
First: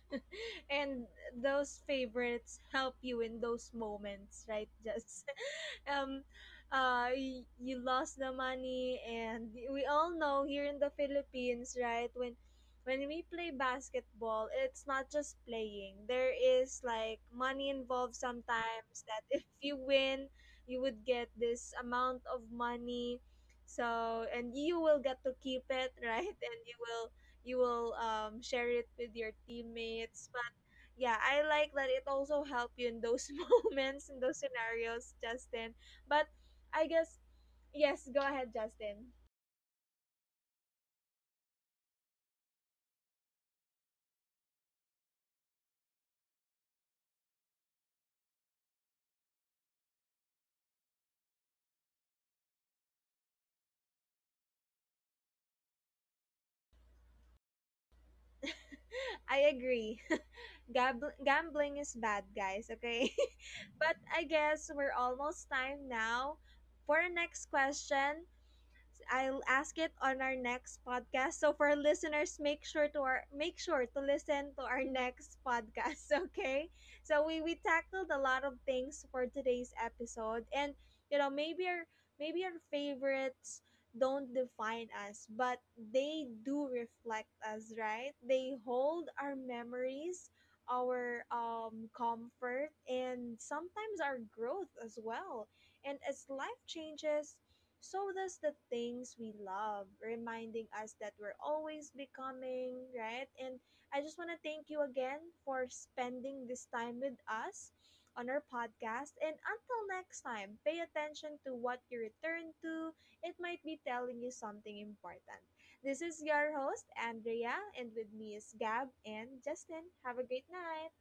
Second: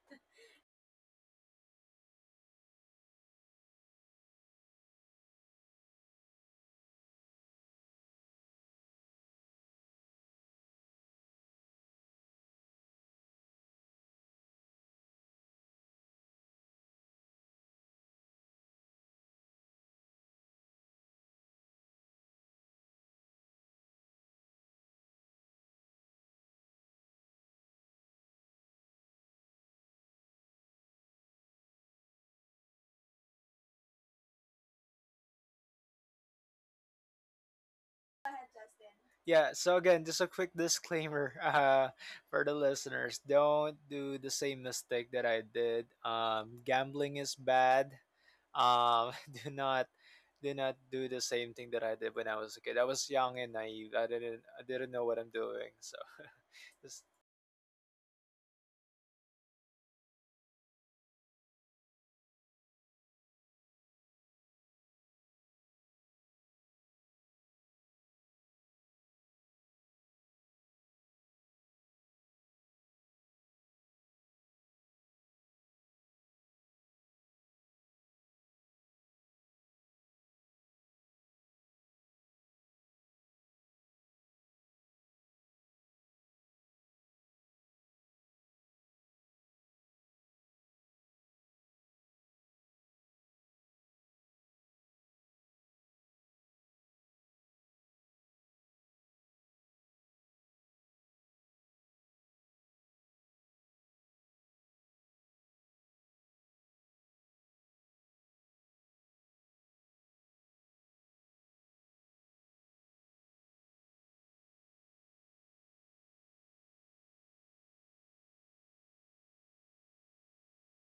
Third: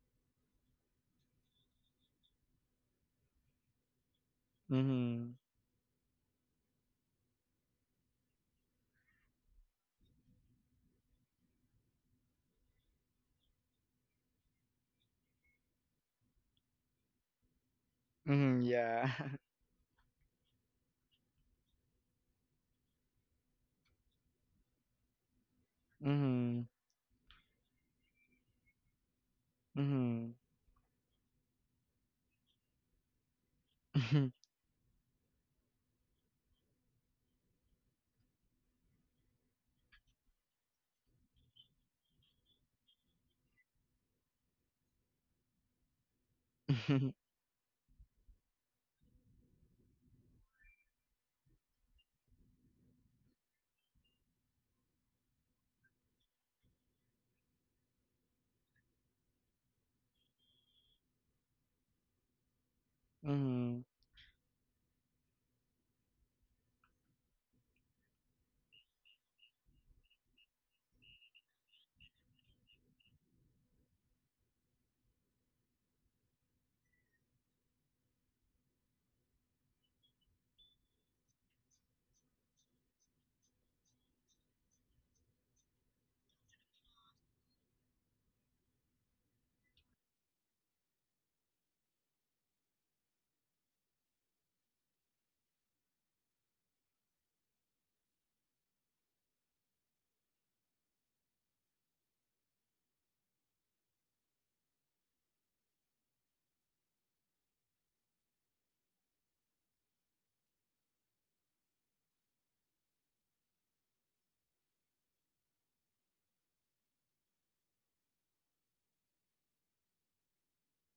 Speaker 1: And those favorites help you in those moments, right? Just
Speaker 2: Mhm.
Speaker 1: um you lost the money, and we all know here in the Philippines, right? When we play basketball, it's not just playing. There is like money involved
Speaker 2: Mm,
Speaker 1: sometimes
Speaker 2: yeah.
Speaker 1: that if you win, you would get this amount of money. So, and you will get to keep it, right? And
Speaker 2: Mhm.
Speaker 1: you will share it with your teammates.
Speaker 2: Mhm.
Speaker 1: But yeah, I like that it also helped you in those moments, in those scenarios, Justin. But I guess, yes, go ahead, Justin.
Speaker 3: Yeah, so again, just a quick disclaimer for the listeners, don't do the same mistake that I did.
Speaker 2: Mhm.
Speaker 3: Gambling is bad. um, do not do not do the same thing that I did when I was a kid. I was young and naive. I didn't know what I'm doing. So just
Speaker 1: I agree. Gambling is bad, guys, okay?
Speaker 2: Mhm.
Speaker 1: But I guess we're almost time now for our next question. I'll ask it on our next podcast. So for our listeners, make sure to listen to our next podcast, okay? So we tackled a lot of things for today's episode, and maybe our favorites don't define us, but they do reflect us, right? They hold our memories, our comfort, and sometimes our growth as well. And as life changes, so does the things we love, reminding us that we're always becoming, right? And I just want to thank you again for spending this time with us on our podcast. And until next time, pay attention to what you return to. It might be telling you something important. This is your host, Andrea, and with me is Gab and Justin. Have a great night.